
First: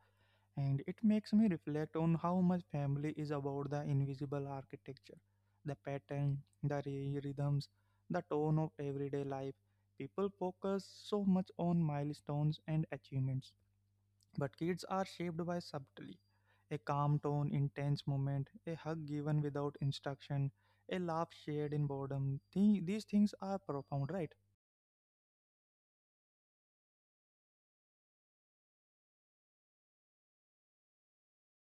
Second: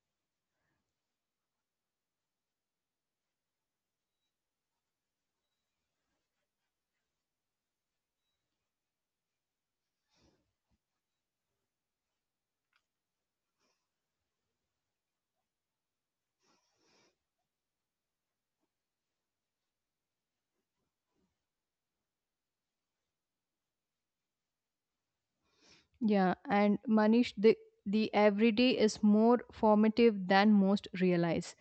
Speaker 1: and it makes me reflect on how much family is about the invisible architecture, the pattern, the rhythms, the tone of everyday life. People focus so much on milestones and achievements, but kids are shaped by subtlety. A calm tone, intense moment, a hug given without instruction, a laugh shared in boredom. These things are profound, right?
Speaker 2: Yeah, and Manish, the everyday is more formative than most realize.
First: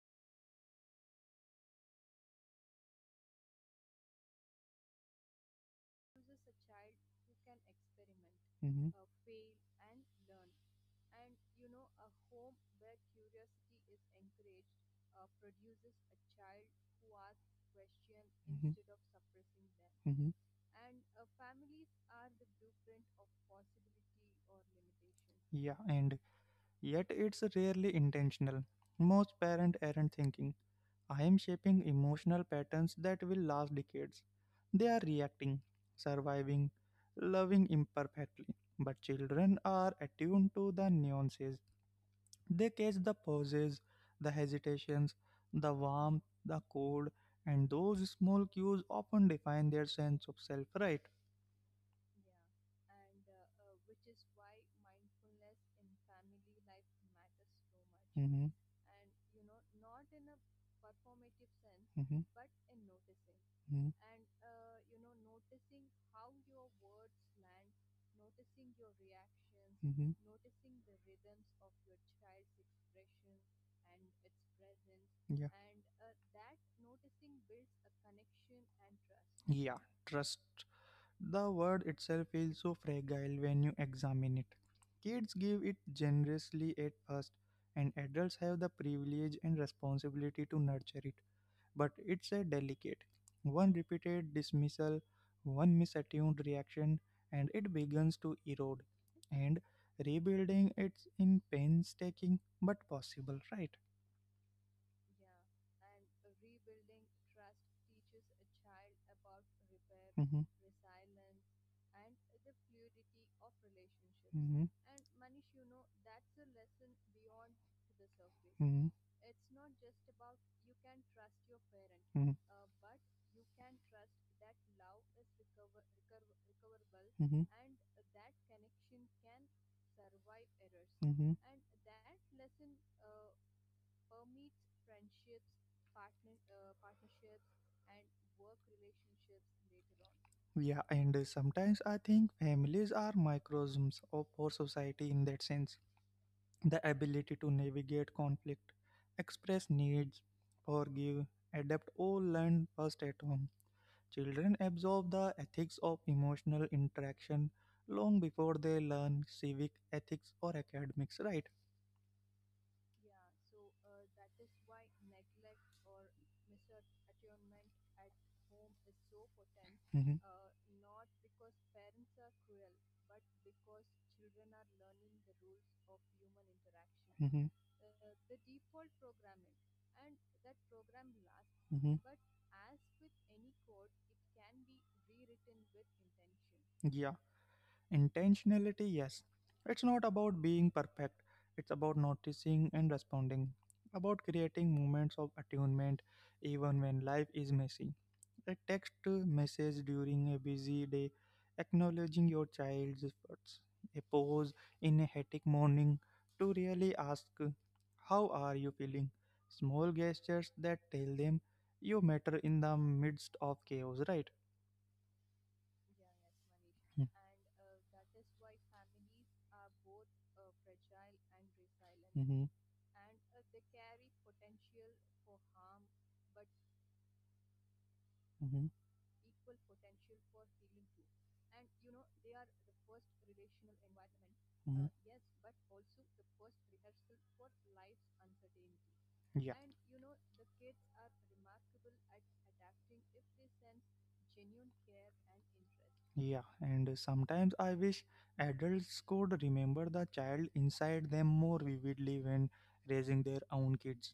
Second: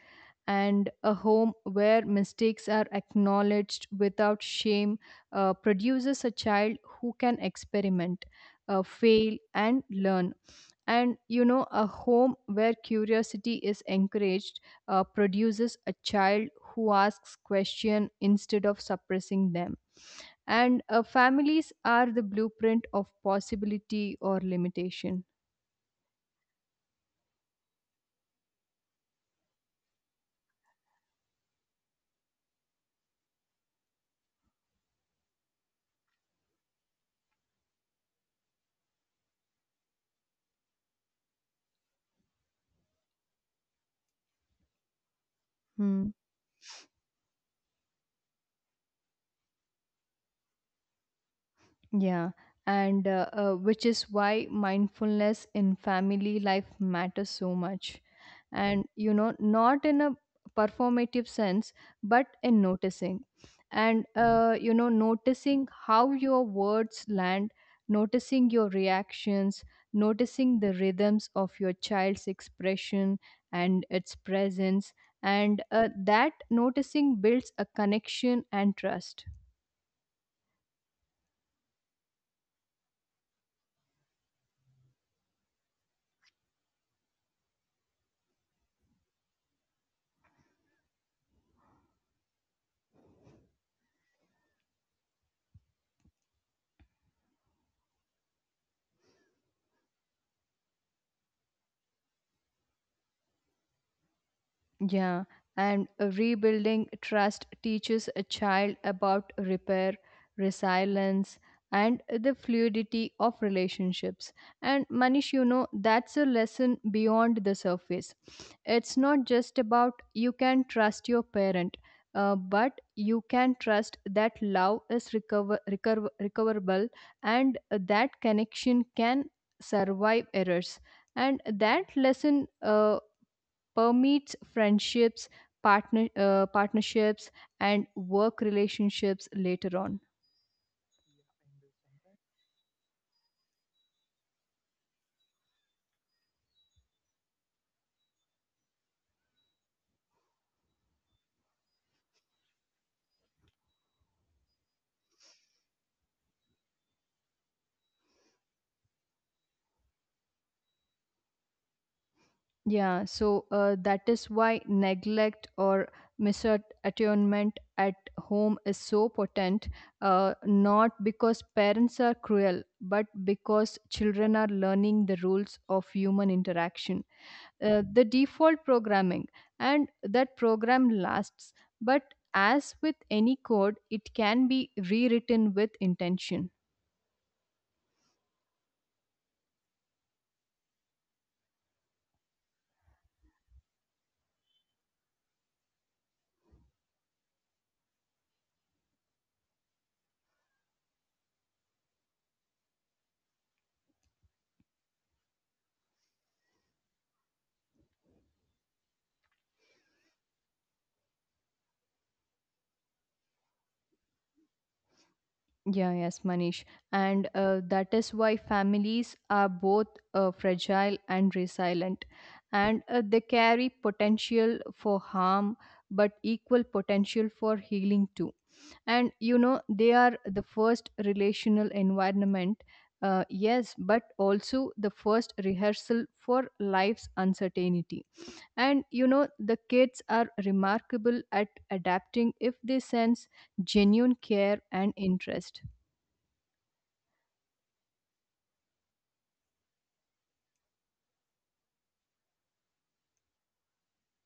Speaker 2: And a home where mistakes are acknowledged without shame produces a child who can experiment,
Speaker 1: Mhm,
Speaker 2: fail, and learn. And you know, a home where curiosity is encouraged produces a child who asks questions instead
Speaker 1: mhm,
Speaker 2: of suppressing them.
Speaker 1: mhm.
Speaker 2: And Families are the blueprint of possibility or limitation.
Speaker 1: Yeah, and yet it's rarely intentional. Most parents aren't thinking, I am shaping emotional patterns that will last decades. They are reacting, surviving, loving imperfectly. But children are attuned to the nuances. They catch the pauses, the hesitations, the
Speaker 2: Hmm.
Speaker 1: warmth, the cold, and those small cues often define their sense of self, right?
Speaker 2: Yeah, and which is why mindfulness in family life matters so much. And you know, not in a performative sense, but in noticing.
Speaker 1: Mm-hmm,
Speaker 2: Noticing how your words land, noticing your reactions,
Speaker 1: mm-hmm, mm-hmm,
Speaker 2: noticing the rhythms of your child's expression and its presence.
Speaker 1: yeah.
Speaker 2: And that noticing builds a connection and trust.
Speaker 1: Yeah, trust. The word itself feels so fragile when you examine it. Kids give it generously at first, and adults have the privilege and responsibility to nurture it. But it's a delicate. One repeated dismissal, one misattuned reaction, and it begins to erode. And rebuilding it's in painstaking but possible, right?
Speaker 2: Yeah, and rebuilding trust teaches a child about repair,
Speaker 1: Mm-hmm,
Speaker 2: resilience, and the fluidity of relationships.
Speaker 1: mm-hmm,
Speaker 2: And Manish, you know, that's a lesson beyond the surface.
Speaker 1: mm-hmm,
Speaker 2: It's not just about you can trust your parent,
Speaker 1: mm-hmm,
Speaker 2: but you can trust that love is recoverable
Speaker 1: mm-hmm.
Speaker 2: and that connection can survive errors.
Speaker 1: Mm-hmm.
Speaker 2: And that lesson permeates friendships, partnerships, and work relationships later on.
Speaker 1: Yeah, and sometimes I think families are microcosms of our society in that sense. The ability to navigate conflict, express needs, forgive, adapt all learned first at home. Children absorb the ethics of emotional interaction long before they learn civic ethics or academics, right?
Speaker 2: Yeah, so that is why neglect or misattunement at home is so potent,
Speaker 1: Mhm,
Speaker 2: not because parents are cruel, but because children are learning the rules of human interaction: the default programming. And that program lasts,
Speaker 1: mhm, mhm.
Speaker 2: but as with any code, it can be rewritten with intention.
Speaker 1: Yeah, intentionality, yes. It's not about being perfect, it's about noticing and responding, about creating moments of attunement even when life is messy. A text message during a busy day acknowledging your child's efforts, a pause in a hectic morning to really ask, how are you feeling? Small gestures that tell them you matter in the midst of chaos, right?
Speaker 2: Yeah, yes, Manish,
Speaker 1: uh,
Speaker 2: and that is why families are both fragile and resilient.
Speaker 1: Mm-hmm,
Speaker 2: And They carry potential for harm but equal potential for healing too.
Speaker 1: mm-hmm,
Speaker 2: And you know, they are the first relational environment, yes, but also the
Speaker 1: mm-hmm.
Speaker 2: first rehearsal for life's uncertainty. And you know, the
Speaker 1: Yeah.
Speaker 2: kids are remarkable at adapting if they sense genuine care and interest.
Speaker 1: Yeah, and sometimes I wish adults could remember the child inside them more vividly when raising their own kids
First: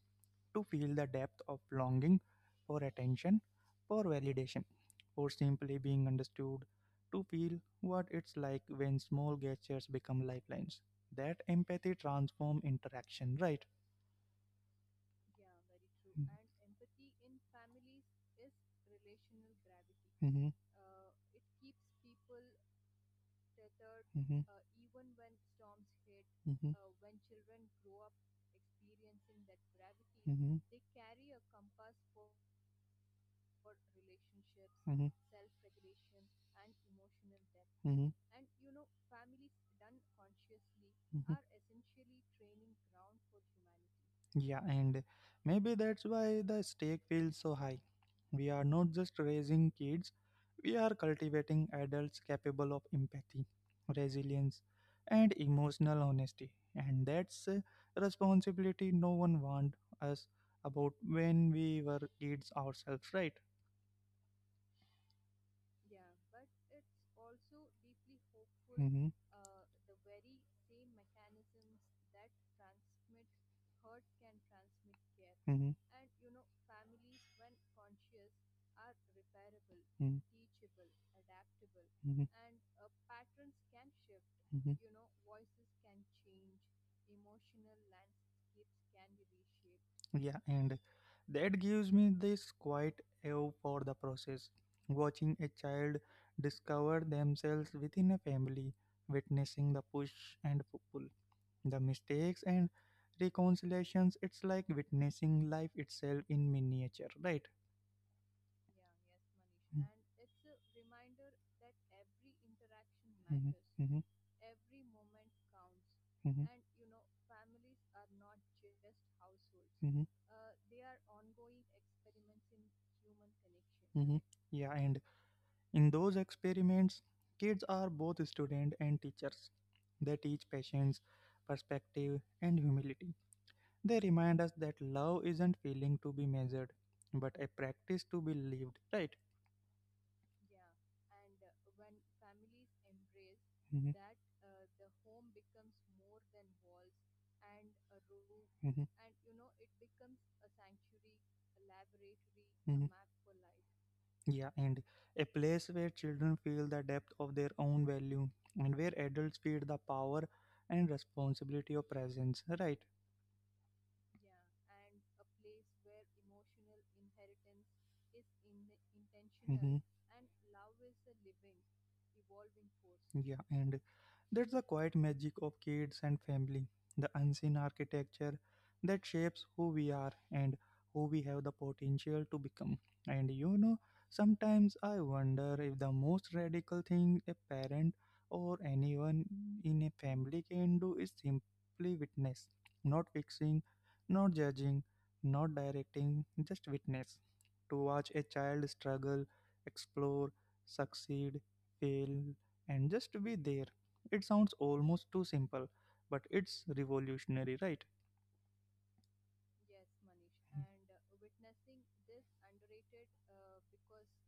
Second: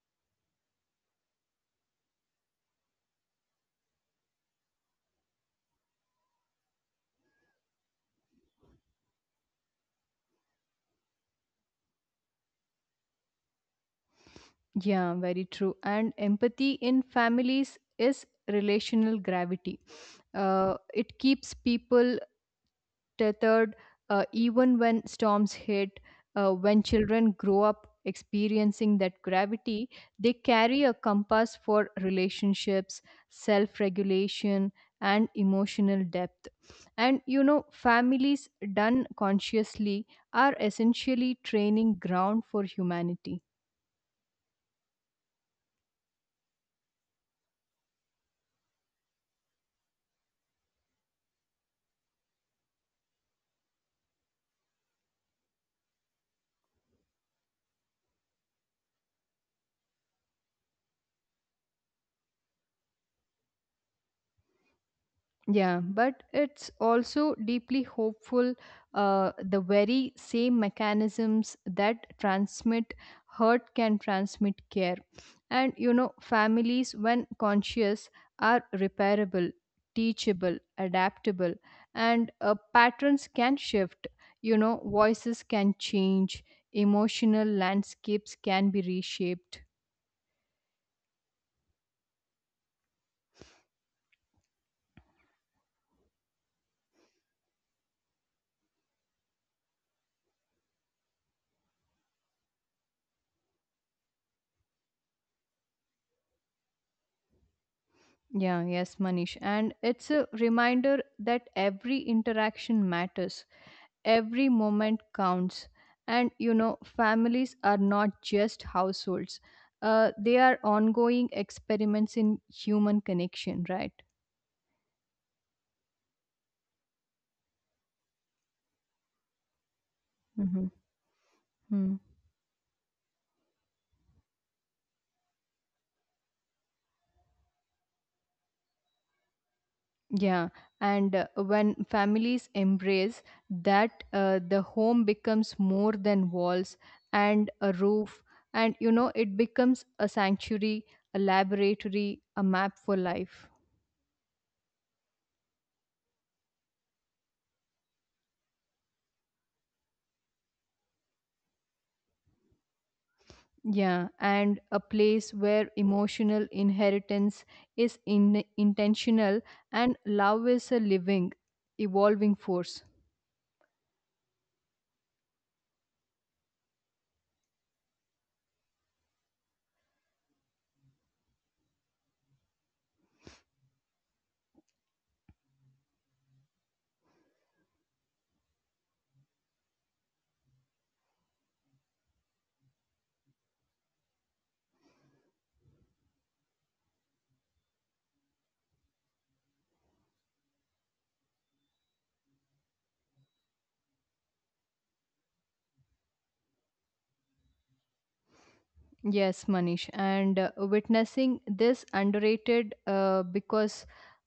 Speaker 1: to feel the depth of longing for attention, for validation, for simply being understood, to feel what it's like when small gestures become lifelines. That empathy transform interaction, right?
Speaker 2: Yeah, very true. And empathy in families is relational gravity.
Speaker 1: Mm-hmm,
Speaker 2: It keeps people tethered
Speaker 1: mm-hmm,
Speaker 2: even when storms hit. When
Speaker 1: mm-hmm,
Speaker 2: children grow up experiencing that gravity, they
Speaker 1: mm-hmm,
Speaker 2: carry a compass for relationships, self regulation, and emotional depth. And you know,
Speaker 1: mm-hmm,
Speaker 2: families done consciously are
Speaker 1: mm-hmm.
Speaker 2: essentially training ground for humanity.
Speaker 1: Yeah, and maybe that's why the stake feels so high. We are not just raising kids, we are cultivating adults capable of empathy, resilience, and emotional honesty. And that's a responsibility no one warned us about when we were kids ourselves, right?
Speaker 2: Yeah, but it's also deeply hopeful. The very same mechanisms that transmit hurt can transmit care.
Speaker 1: Mm-hmm,
Speaker 2: And you know, families, when conscious, are repairable,
Speaker 1: mm-hmm,
Speaker 2: teachable, adaptable, and patterns can shift. You know,
Speaker 1: mm-hmm.
Speaker 2: voices can change, emotional landscapes can be reshaped.
Speaker 1: Yeah, and that gives me this quiet awe for the process. Watching a child discover themselves within a family, witnessing the push and pull, the mistakes and reconciliations, it's like witnessing life itself in miniature, right?
Speaker 2: Yeah, yes, Manish. And it's a reminder that every interaction matters,
Speaker 1: Mm-hmm, mm-hmm,
Speaker 2: every moment counts. And
Speaker 1: mm-hmm,
Speaker 2: you know, families are not just households,
Speaker 1: hmm,
Speaker 2: they are ongoing experiments in human connection, right?
Speaker 1: hmm. Yeah, and in those experiments, kids are both students and teachers. They teach
Speaker 2: Hmm.
Speaker 1: patience,
Speaker 2: Hmm.
Speaker 1: perspective, and humility. They remind us that love isn't feeling to be measured, but a practice to be lived, right?
Speaker 2: Yeah, and when families embrace
Speaker 1: Hmm.
Speaker 2: that, the home becomes more than walls and a roof. And
Speaker 1: Hmm.
Speaker 2: you know, it becomes a sanctuary, a laboratory, a map
Speaker 1: Hmm.
Speaker 2: for life.
Speaker 1: Yeah, and a place where children feel the depth of their own value and where adults feel the power and responsibility of presence, right?
Speaker 2: Yeah, and a place where emotional inheritance is intentional
Speaker 1: Hmm.
Speaker 2: and love is a living, evolving force.
Speaker 1: Yeah, and that's the quiet magic of kids and family, the unseen architecture that shapes who we are and who we have the potential to become. And sometimes I wonder if the most radical thing a parent or anyone in a family can do is simply witness, not fixing, not judging, not directing, just witness. To watch a child struggle, explore, succeed, fail, and just be there it sounds almost too simple, but it's revolutionary, right?
Speaker 2: Yes, Manish, and witnessing this underrated because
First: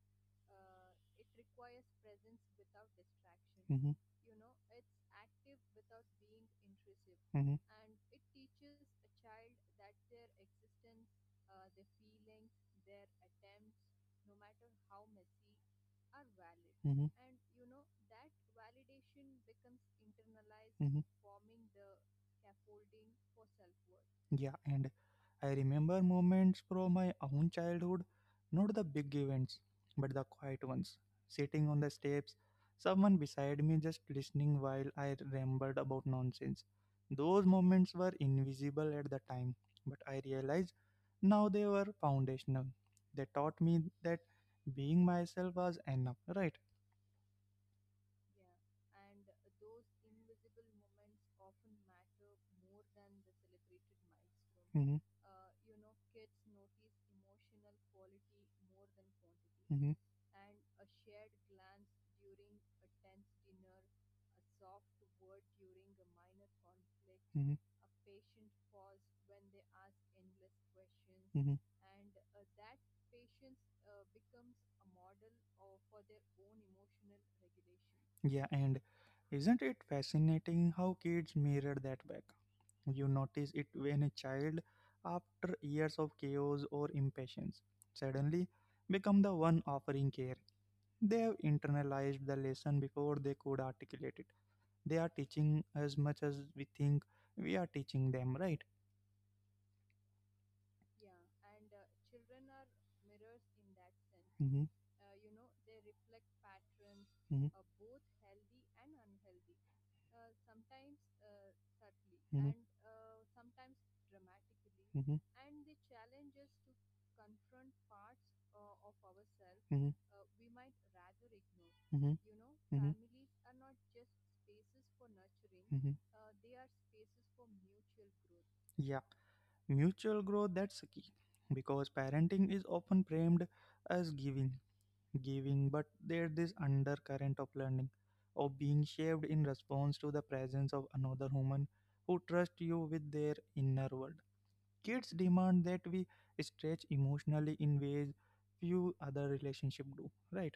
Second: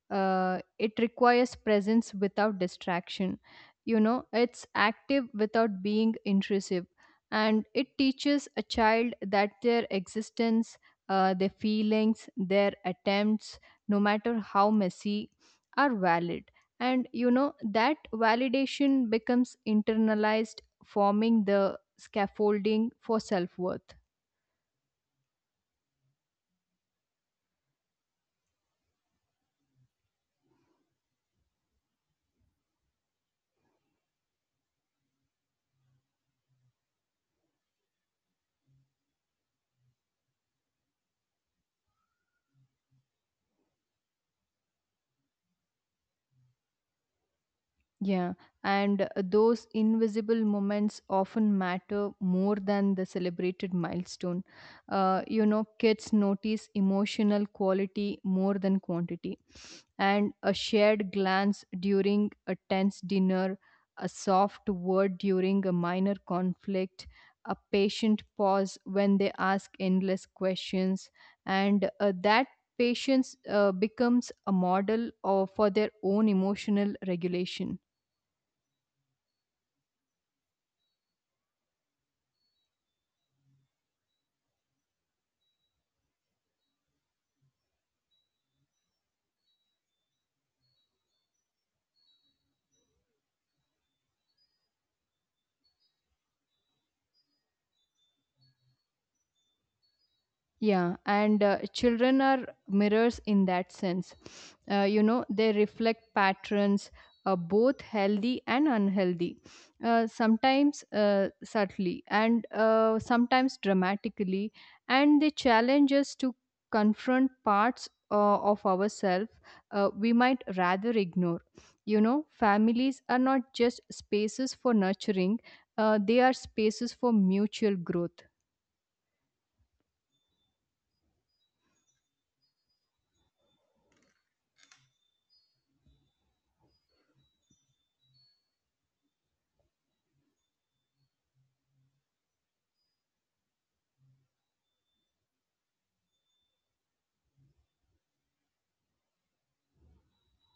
Speaker 2: it requires presence without distraction.
Speaker 1: Mm-hmm,
Speaker 2: You know, it's active without being intrusive, and it teaches a child that their existence, their feelings, their attempts, no matter how messy, are valid.
Speaker 1: mm-hmm,
Speaker 2: And
Speaker 1: mm-hmm.
Speaker 2: you know, that validation becomes internalized, forming the scaffolding for self-worth.
Speaker 1: Yeah, and I remember moments from my own childhood, not the big events, but the quiet ones. Sitting on the steps, someone beside me just listening while I rambled about nonsense. Those moments were invisible at the time, but I realized now they were foundational. They taught me that being myself was enough, right?
Speaker 2: Yeah, and those invisible moments often matter more than the celebrated milestone.
Speaker 1: Hmm.
Speaker 2: Kids notice emotional quality more than quantity. And a shared glance during a tense dinner, a soft word during a minor conflict, a
Speaker 1: Hmm.
Speaker 2: patient pause when they ask endless questions,
Speaker 1: Hmm.
Speaker 2: and that patience becomes a model for their own emotional regulation.
Speaker 1: Yeah, and isn't it fascinating how kids mirror that back? You notice it when a child, after years of chaos or impatience, suddenly become the one offering care. They have internalized the lesson before they could articulate it. They are teaching as much as we think we are teaching them, right?
Speaker 2: Yeah, and children are mirrors in that sense.
Speaker 1: Mm-hmm,
Speaker 2: You know, they reflect patterns,
Speaker 1: mm-hmm,
Speaker 2: both healthy and unhealthy, sometimes subtly and
Speaker 1: mm-hmm,
Speaker 2: sometimes dramatically,
Speaker 1: mm-hmm,
Speaker 2: and they challenge us to confront parts of ourselves
Speaker 1: mm-hmm,
Speaker 2: we might rather ignore. You
Speaker 1: mm-hmm,
Speaker 2: know,
Speaker 1: you know, mm-hmm.
Speaker 2: families are not just spaces for nurturing,
Speaker 1: Hmm.
Speaker 2: they are spaces for mutual growth.
Speaker 1: Yeah, mutual growth, that's a key because parenting is often framed as giving, giving, but there's this undercurrent of learning, of being shaped in response to the presence of another human who trusts you with their inner world. Kids demand that we stretch emotionally in ways few other relationships do, right?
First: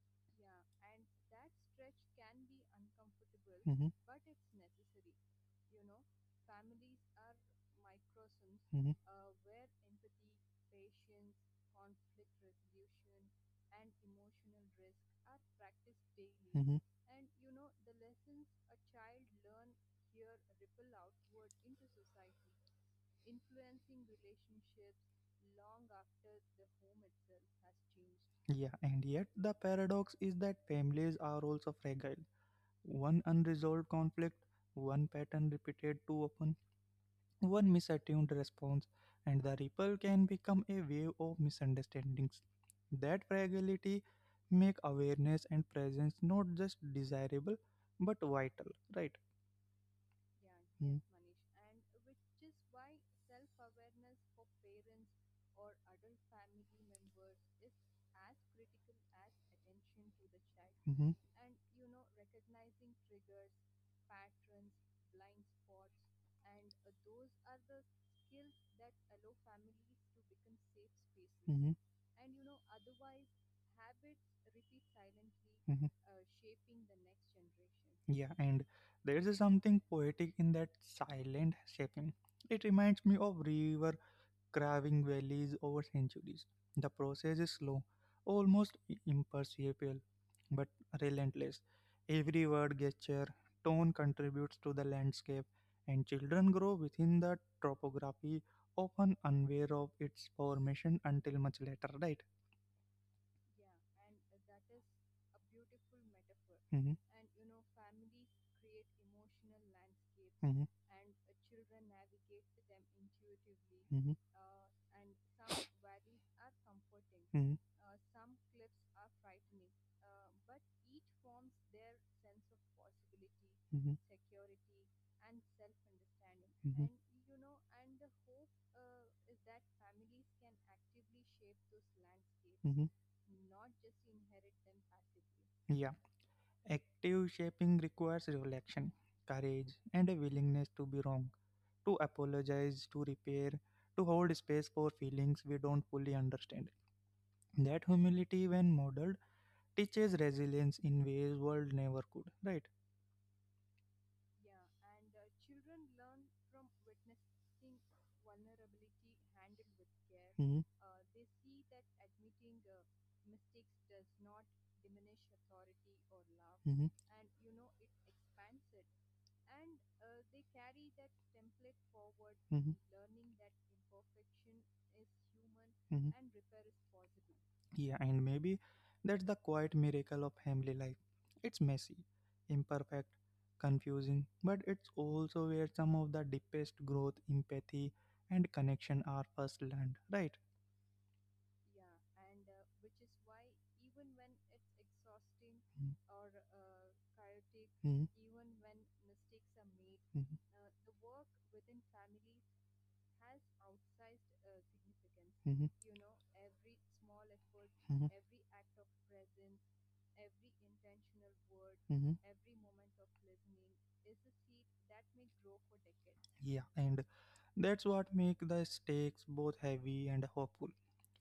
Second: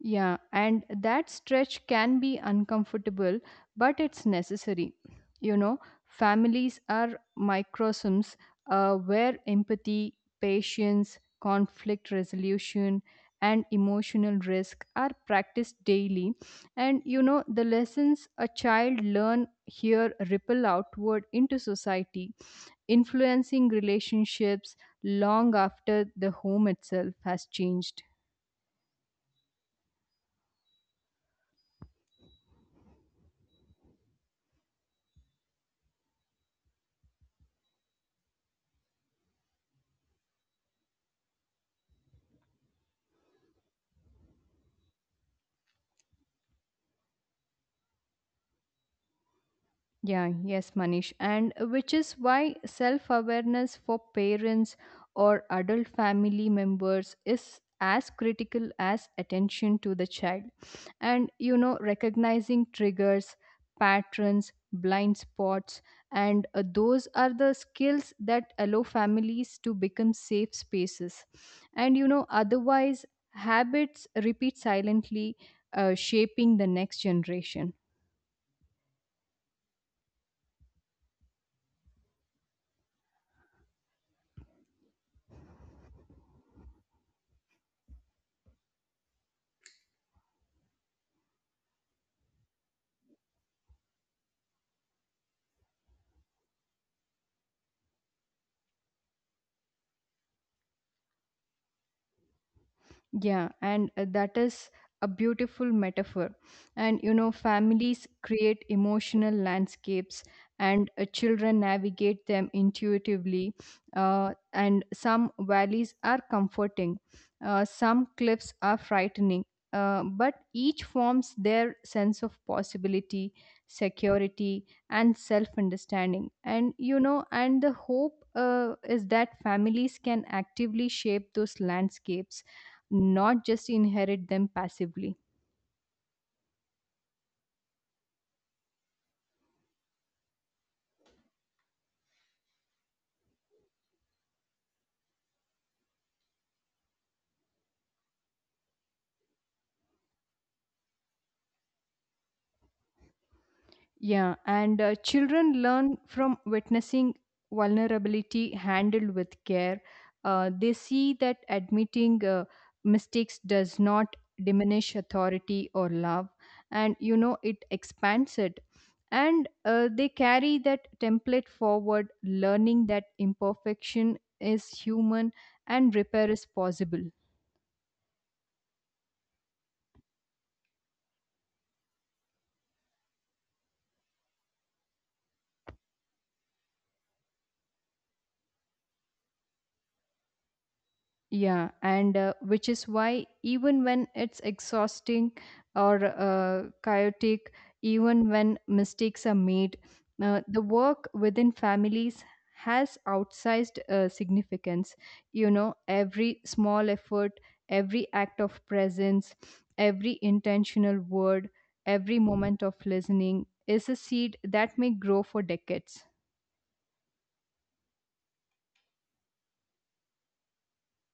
Speaker 2: Yeah, and that stretch can be uncomfortable,
Speaker 1: Hmm.
Speaker 2: but it's necessary. You know, families are microcosms
Speaker 1: Hmm.
Speaker 2: where empathy, patience, conflict resolution, and emotional risk are practiced daily.
Speaker 1: Hmm.
Speaker 2: And you know, the lessons a child learn here ripple outward into society, influencing relationships long after the home itself has changed.
Speaker 1: Yeah, and yet the paradox is that families are also fragile. One unresolved conflict, one pattern repeated too often, one misattuned response, and the ripple can become a wave of misunderstandings. That fragility make awareness and presence not just desirable but vital, right?
Speaker 2: Yeah, yes, Manish. And which is why self awareness for parents or adult family members is as critical as attention to the child.
Speaker 1: Mm-hmm.
Speaker 2: And you know, recognizing triggers, patterns, blind spots, and those are the skills that allow families to become safe spaces.
Speaker 1: Hmm.
Speaker 2: And you know, otherwise, habits repeat silently,
Speaker 1: Hmm.
Speaker 2: shaping the next generation.
Speaker 1: Yeah, and there's something poetic in that silent shaping. It reminds me of river carving valleys over centuries. The process is slow, almost imperceptible, but relentless. Every word, gesture, tone contributes to the landscape, and children grow within the topography, often unaware of its formation until much later, right?
Speaker 2: Yeah, and that is a beautiful metaphor.
Speaker 1: Hmm.
Speaker 2: And you know, families create emotional landscapes,
Speaker 1: Hmm.
Speaker 2: and children navigate them intuitively.
Speaker 1: Hmm.
Speaker 2: And some valleys are comforting,
Speaker 1: Hmm.
Speaker 2: some cliffs are frightening. But each forms their sense of possibility,
Speaker 1: Hmm.
Speaker 2: security, and self understanding. And
Speaker 1: Hmm.
Speaker 2: you know, and the hope uh, is that families can actively shape those landscapes,
Speaker 1: Hope.
Speaker 2: not just inherit them passively.
Speaker 1: Hmm. Active shaping requires reflection, courage, and a willingness to be wrong, to apologize, to repair, to hold space for feelings we don't fully understand. That humility, when modeled, teaches resilience in ways world never could. Right?
Speaker 2: Yeah, and children learn from witnessing vulnerability handled with care.
Speaker 1: Hmm.
Speaker 2: They see that admitting mistakes does not diminish authority or love,
Speaker 1: Hmm.
Speaker 2: and you know it expands it. And they carry that template forward,
Speaker 1: Hmm.
Speaker 2: learning that imperfection is human and
Speaker 1: Hmm.
Speaker 2: repair is possible.
Speaker 1: Yeah, and maybe that's the quiet miracle of family life. It's messy, imperfect, confusing, but it's also where some of the deepest growth, empathy, and connection are first learned. Right?
Speaker 2: Yeah, and which is why even when it's exhausting
Speaker 1: Mhm,
Speaker 2: or chaotic, even when mistakes are made,
Speaker 1: mhm,
Speaker 2: the work within families has outsized significance. You
Speaker 1: mhm,
Speaker 2: know, every small effort,
Speaker 1: mhm,
Speaker 2: every act of presence, every intentional word,
Speaker 1: mhm.
Speaker 2: every moment of listening is a seed that may grow for decades.
Speaker 1: Yeah, and that's what make the stakes both heavy and hopeful.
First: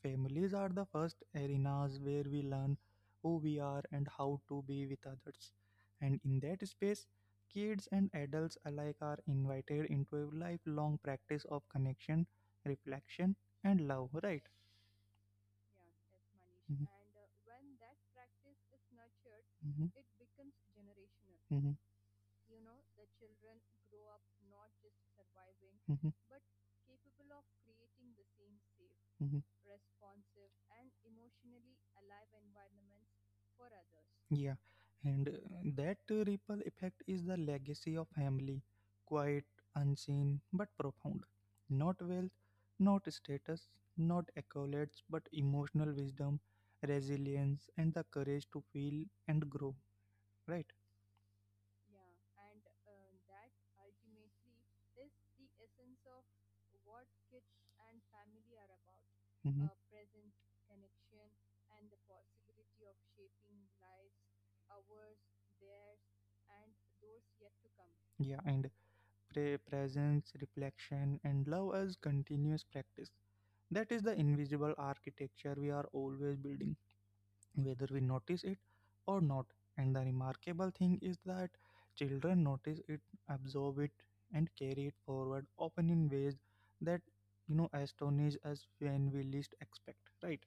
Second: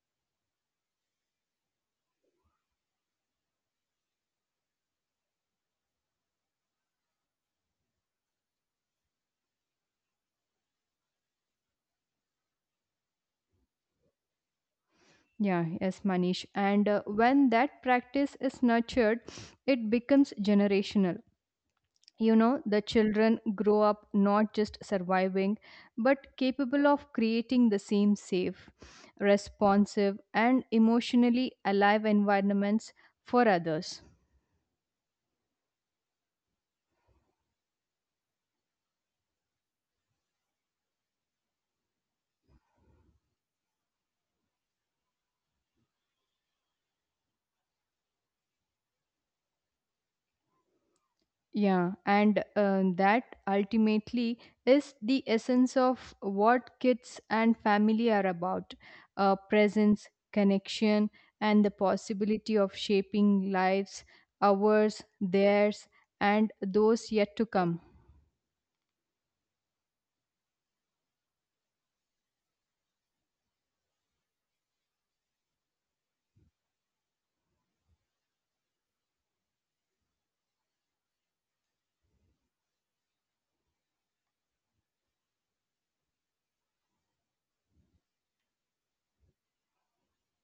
Speaker 1: Families are the first arenas where we learn who we are and how to be with others. And in that space, kids and adults alike are invited into a lifelong practice of connection, reflection, and love, right?
Speaker 2: Yeah, yes, Manish.
Speaker 1: Mhm,
Speaker 2: And when that practice is nurtured,
Speaker 1: mhm,
Speaker 2: it becomes generational.
Speaker 1: mhm,
Speaker 2: You know, the children grow up not just surviving,
Speaker 1: mhm,
Speaker 2: but capable of creating the same safe,
Speaker 1: mhm.
Speaker 2: responsive, and emotionally alive environments for others.
Speaker 1: Yeah, and that ripple effect is the legacy of family, quiet, unseen, but profound. Not wealth, not status, not accolades, but emotional wisdom, resilience, and the courage to feel and grow. Right?
Speaker 2: Yeah, and that ultimately is the essence of what kids and family are about,
Speaker 1: Hmm.
Speaker 2: presence, connection, and the possibility of shaping lives, ours, theirs, and those yet to come.
Speaker 1: Yeah, and presence, reflection, and love as continuous practice. That is the invisible architecture we are always building, whether we notice it or not. And the remarkable thing is that children notice it, absorb it, and carry it forward, often in ways that you know astonish us when we least expect. Right?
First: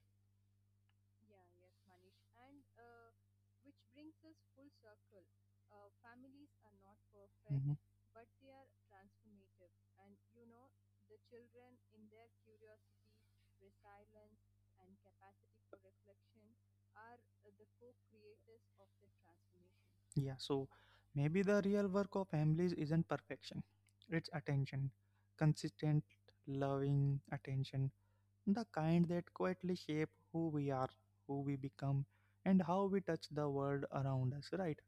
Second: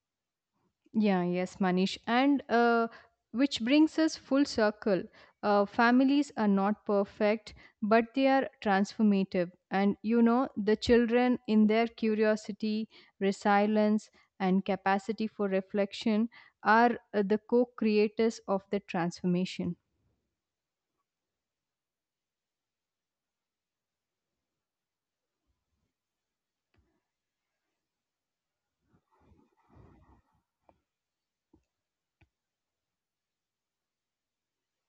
Speaker 2: Yeah, yes, Manish. And which brings us full circle. Families are not perfect,
Speaker 1: Hmm.
Speaker 2: but they are transformative. And you know, the children, in their curiosity, resilience, and capacity for reflection, are the co creators of the transformation.
Speaker 1: Yeah. So maybe the real work of families isn't perfection; it's attention, consistent, loving attention, the kind that quietly shape who we are, who we become, and how we touch the world around us. Right?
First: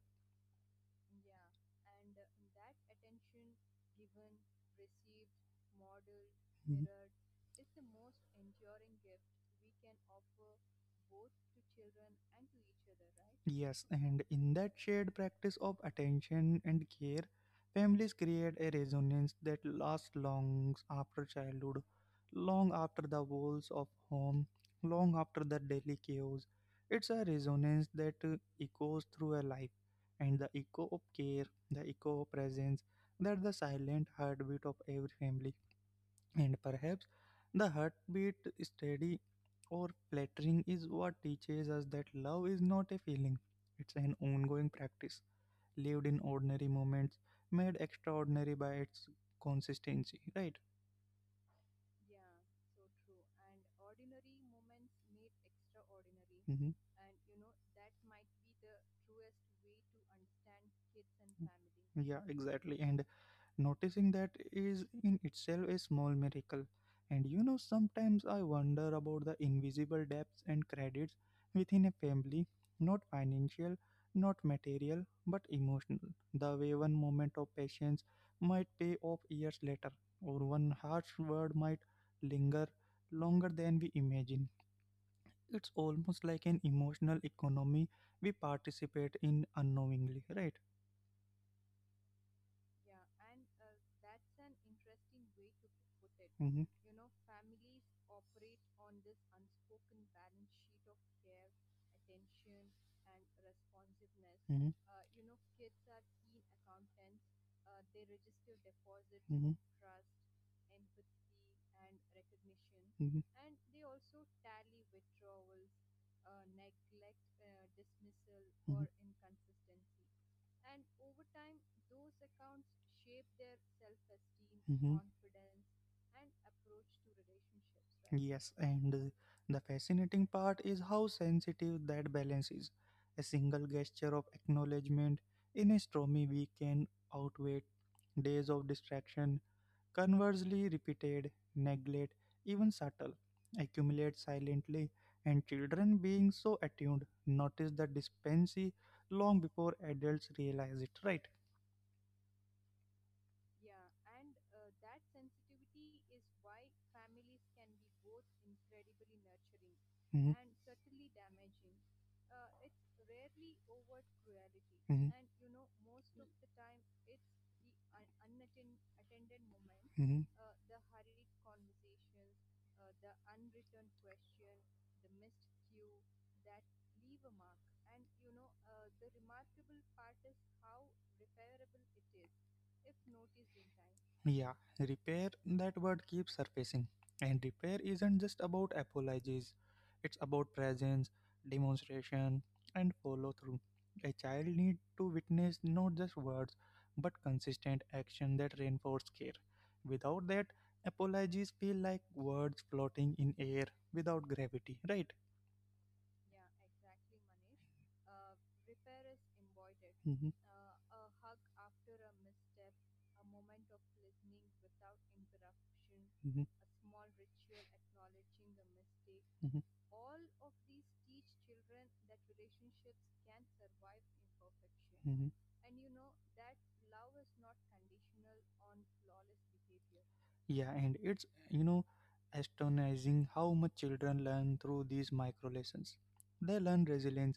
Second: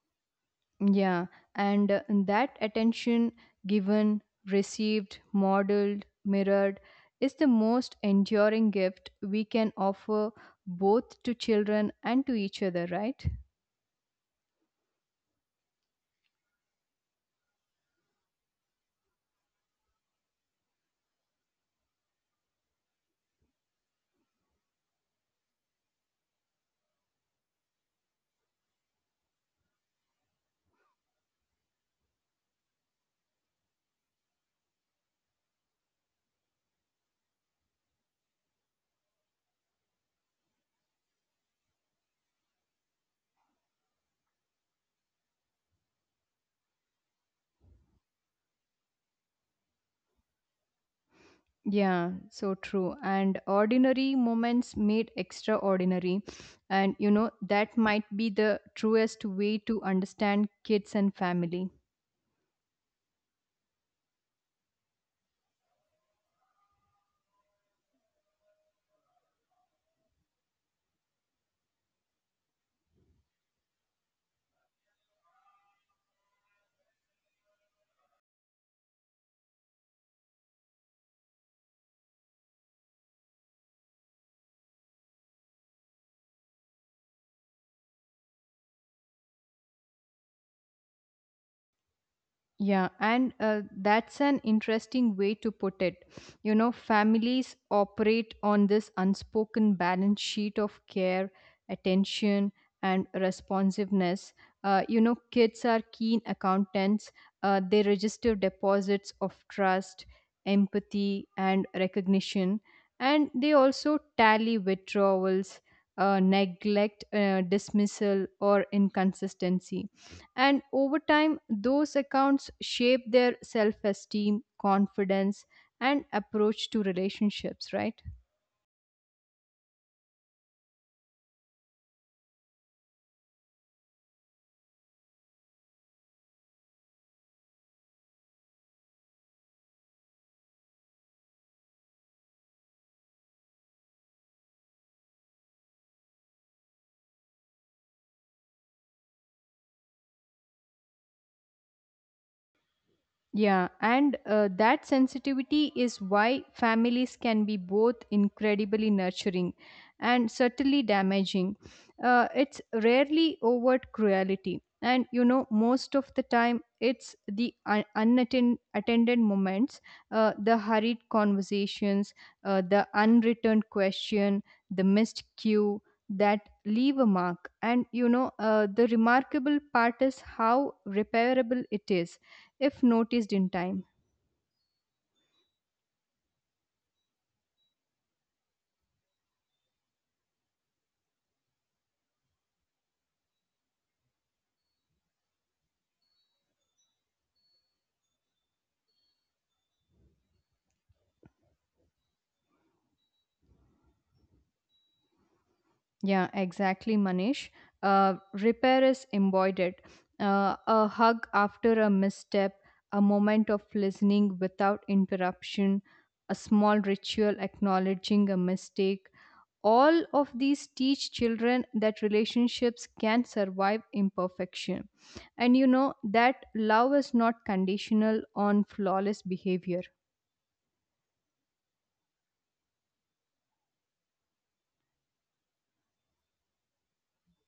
Speaker 2: Yeah, and that attention given, received, modeled, mirrored
Speaker 1: Mhm.
Speaker 2: is the most enduring gift we can offer both to children and to each other, right?
Speaker 1: Yes, and in that shared practice of attention and care, families create a resonance that lasts long after childhood, long after the walls of home, long after the daily chaos. It's a resonance that echoes through a life, and the echo of care, the echo of presence, that's the silent heartbeat of every family and perhaps the heartbeat steady or flattering is what teaches us that love is not a feeling, it's an ongoing practice lived in ordinary moments made extraordinary by its consistency, right?
Speaker 2: Yeah, so true. And ordinary moments made extraordinary.
Speaker 1: Hmm.
Speaker 2: And you know, that might be the truest way to understand kids and family.
Speaker 1: Yeah, exactly. And noticing that is in itself a small miracle. And you know, sometimes I wonder about the invisible debts and credits within a family, not financial, not material, but emotional. The way one moment of patience might pay off years later, or one harsh word might linger longer than we imagine. It's almost like an emotional economy we participate in unknowingly, right?
Speaker 2: Yeah, and that's an interesting way to put it. You
Speaker 1: Mm-hmm,
Speaker 2: know, families operate on this unspoken balance sheet of care, attention, and responsiveness.
Speaker 1: mm-hmm,
Speaker 2: You know, kids are keen accountants, they register deposits of
Speaker 1: mm-hmm.
Speaker 2: trust, empathy, and recognition, and they also tally withdrawals, neglect, dismissal, or
Speaker 1: Mhm.
Speaker 2: inconsistency, and over time, those accounts shape their self esteem,
Speaker 1: Mhm.
Speaker 2: confidence, and approach to relationships, right?
Speaker 1: Yes, and the fascinating part is how sensitive that balance is. A single gesture of acknowledgement in a stormy week can outweigh days of distraction. Conversely, repeated neglect, even subtle, accumulates silently, and children, being so attuned, notice the dispense long before adults realize it. Right?
Speaker 2: Yeah, and that sensitivity is why families can be both incredibly nurturing and
Speaker 1: Mm-hmm.
Speaker 2: certainly damaging. It's rarely overt cruelty, and
Speaker 1: and Mm-hmm.
Speaker 2: you know, most of the time, it's the un- unattended attended moments,
Speaker 1: it's
Speaker 2: the hurried conversations, the unreturned question, the missed cue that leave a mark. And you know the remarkable part is how repairable it is if noticed in time.
Speaker 1: Yeah, repair, that word keeps surfacing. And repair isn't just about apologies, it's about presence, demonstration, and follow through. A child needs to witness not just words, but consistent action that reinforces care. Without that, apologies feel like words floating in air without gravity, right?
Speaker 2: Yeah, exactly, Manish. Repair is embodied.
Speaker 1: Hmm.
Speaker 2: A hug after a misstep, a moment of listening without interruption, a
Speaker 1: Hmm.
Speaker 2: small ritual acknowledging a mistake. All of these teach children that relationships can survive imperfection.
Speaker 1: Hmm.
Speaker 2: And you know that love is not conditional on flawless behavior.
Speaker 1: Yeah, and it's, you know, astonishing how much children learn through these micro lessons. They learn resilience,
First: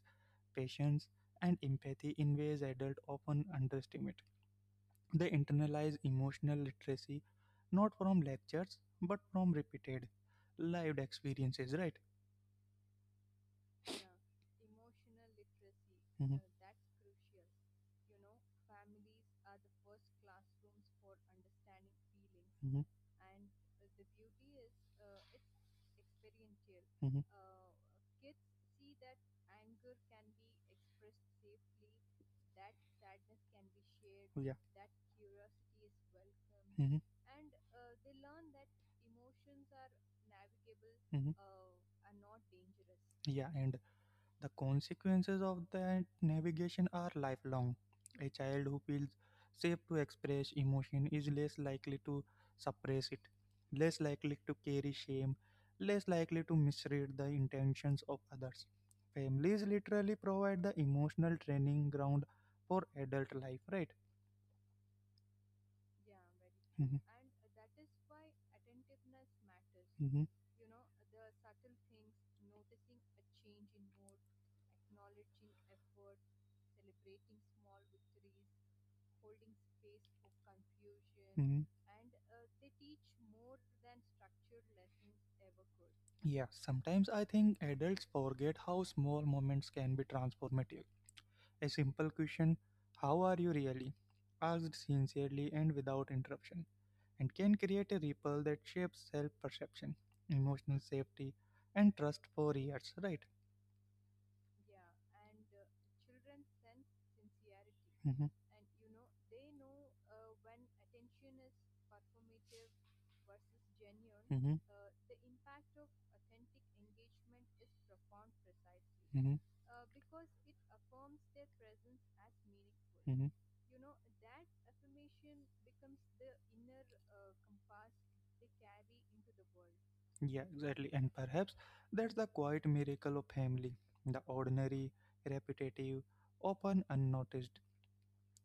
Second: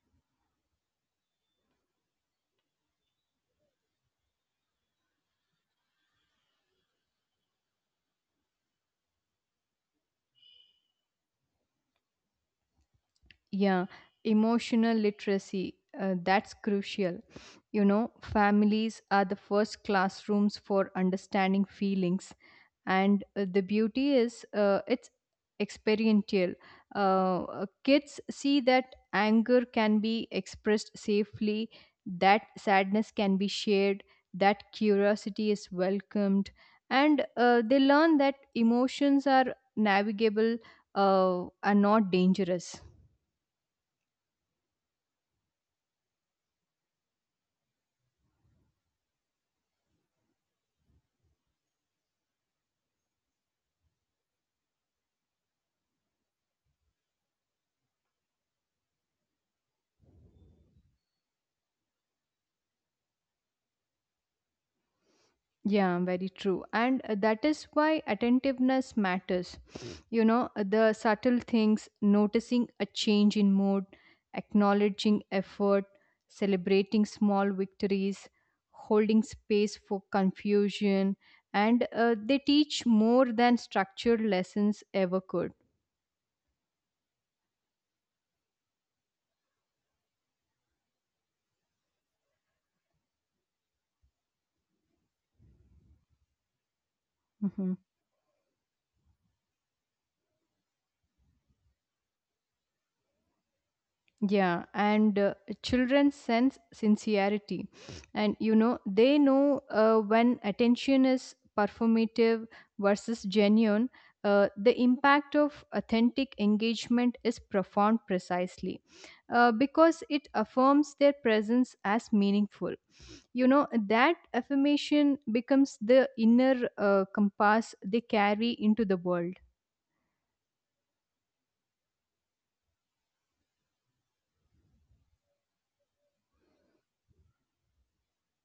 Speaker 1: patience, and empathy in ways adults often underestimate. They internalize emotional literacy not from lectures but from repeated lived experiences, right?
Speaker 2: Yeah, emotional literacy.
Speaker 1: Hmm.
Speaker 2: That's crucial. You know, families are the first classrooms for understanding feelings, and the beauty is, it's experiential.
Speaker 1: Hmm. Hmm.
Speaker 2: Kids see that anger can be expressed safely, that sadness can be shared,
Speaker 1: Yeah.
Speaker 2: that curiosity is welcomed,
Speaker 1: Mm-hmm,
Speaker 2: and they learn that emotions are navigable,
Speaker 1: mm-hmm.
Speaker 2: are not dangerous.
Speaker 1: Yeah, and the consequences of that navigation are lifelong. A child who feels safe to express emotion is less likely to suppress it, less likely to carry shame, less likely to misread the intentions of others. Families literally provide the emotional training ground for adult life, right?
Speaker 2: Yeah, very true. And
Speaker 1: Mhm. And
Speaker 2: that is why attentiveness matters. Mm.
Speaker 1: Mhm,
Speaker 2: You know, the subtle things: noticing a change in mood, acknowledging effort, celebrating small victories, holding space for confusion,
Speaker 1: mhm.
Speaker 2: and they teach more than structured lessons ever could.
Speaker 1: Yeah, sometimes I think adults forget how small moments can be transformative. A simple question, how are you really? Asked sincerely and without interruption, and can
Speaker 2: Mm-hmm.
Speaker 1: create a ripple that shapes self perception, emotional safety, and trust for years, right?
Speaker 2: Yeah, and children sense sincerity,
Speaker 1: Hmm.
Speaker 2: and you know they know when attention is performative versus genuine.
Speaker 1: Hmm.
Speaker 2: The impact of authentic engagement is profound precisely
Speaker 1: Hmm.
Speaker 2: because it affirms their presence as meaningful.
Speaker 1: Hmm.
Speaker 2: You know that affirmation becomes the inner compass they carry into the world.
Speaker 1: Yeah, exactly. And perhaps that's the quiet miracle of family, the ordinary, repetitive, often unnoticed,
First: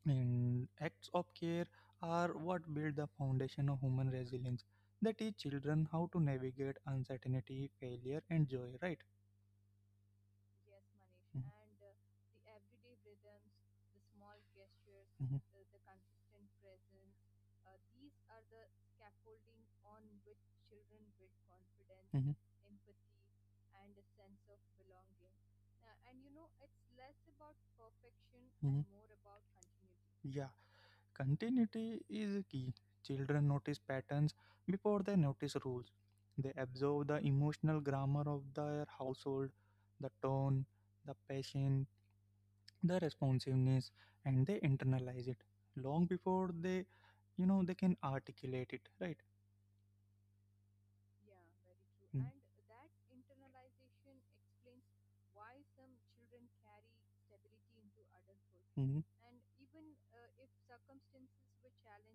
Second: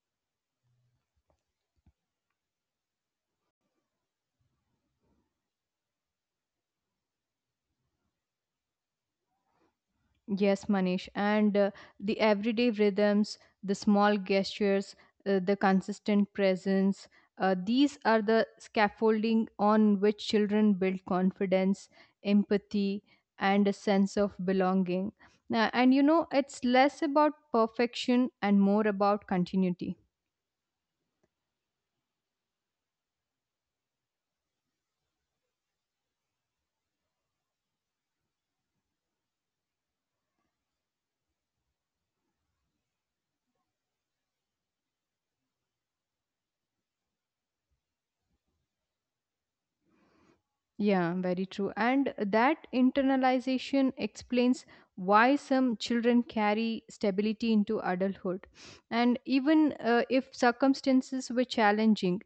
Speaker 1: and acts of care are what build the foundation of human resilience. They teach children how to navigate uncertainty, failure, and joy, right?
Speaker 2: Yes, Manish.
Speaker 1: Mhm.
Speaker 2: And the everyday rhythms, the small gestures,
Speaker 1: And
Speaker 2: the consistent presence, these are the scaffolding on which children build confidence,
Speaker 1: Mhm, mhm,
Speaker 2: empathy, and a sense of belonging. Now, and you know, it's less about perfection and more
Speaker 1: mhm.
Speaker 2: about continuity.
Speaker 1: Yeah, continuity is key. Children notice patterns before they notice rules. They absorb the emotional grammar of their household, the tone, the passion, the responsiveness, and they internalize it long before they, you know, they can articulate it, right?
Speaker 2: Yeah, very true. And
Speaker 1: Mm.
Speaker 2: that internalization explains why some children carry stability into adulthood,
Speaker 1: Mhm,
Speaker 2: and even if circumstances were challenging,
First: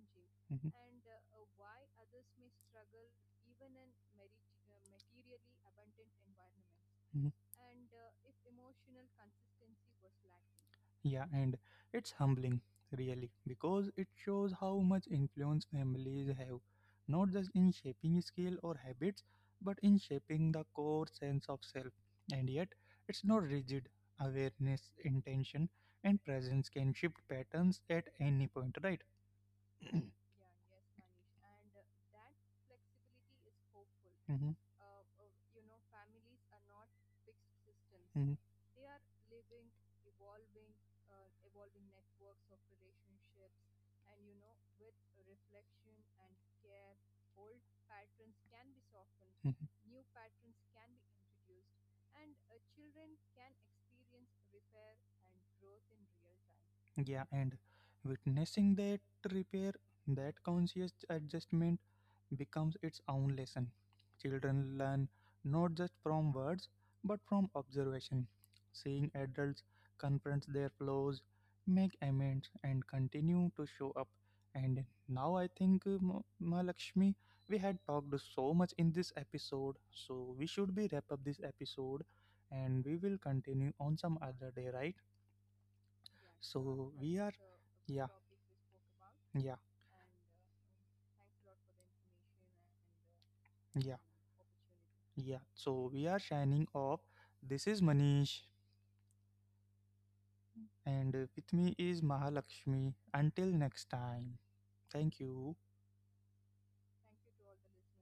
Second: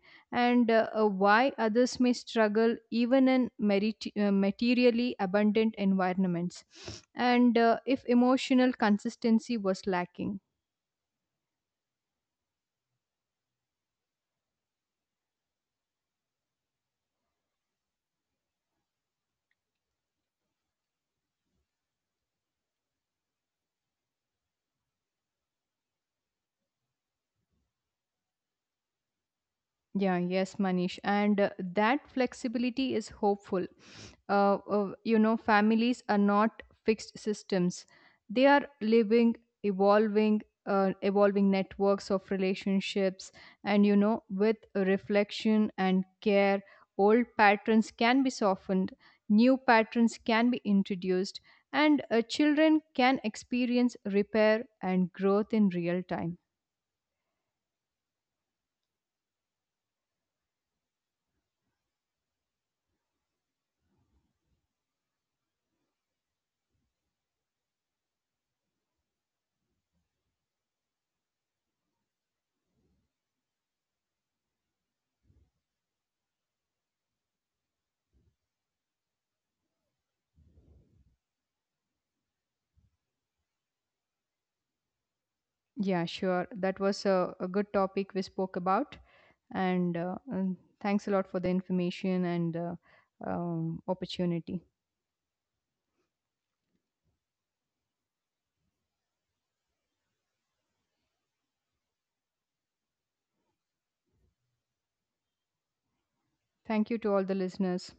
Speaker 1: mhm,
Speaker 2: and why others may struggle even in materially abundant environments,
Speaker 1: mhm.
Speaker 2: and if emotional consistency was lacking.
Speaker 1: Yeah, and it's humbling, really, because it shows how much influence families have, not just in shaping skill or habits, but in shaping the core sense of self. And yet, it's not rigid. Awareness, intention, and presence can shift patterns at any point, right?
Speaker 2: Yeah, yes, Manish. And that flexibility is hopeful.
Speaker 1: Hmm.
Speaker 2: You know, families are not fixed systems,
Speaker 1: Hmm.
Speaker 2: they are living, evolving, evolving networks of relationships. And, you know, with reflection and care, old patterns can be softened,
Speaker 1: Hmm.
Speaker 2: new patterns can be introduced, and children can experience repair and growth in real time.
Speaker 1: Yeah, and witnessing that repair, that conscious adjustment becomes its own lesson. Children learn not just from words but from observation. Seeing adults confront their flaws, make amends, and continue to show up. And now I think, Ma Lakshmi, we had talked so much in this episode, so we should be wrap up this episode, and we will continue on some other day, right?
Speaker 2: Yeah, sure. That
Speaker 1: So
Speaker 2: was
Speaker 1: we are,
Speaker 2: a good
Speaker 1: yeah,
Speaker 2: topic we spoke about.
Speaker 1: yeah,
Speaker 2: And thanks a lot for the information and
Speaker 1: yeah,
Speaker 2: opportunity.
Speaker 1: yeah. So we are shining off. This is Manish, and with me is Mahalakshmi. Until next time, thank you.
Speaker 2: Thank you to all the listeners.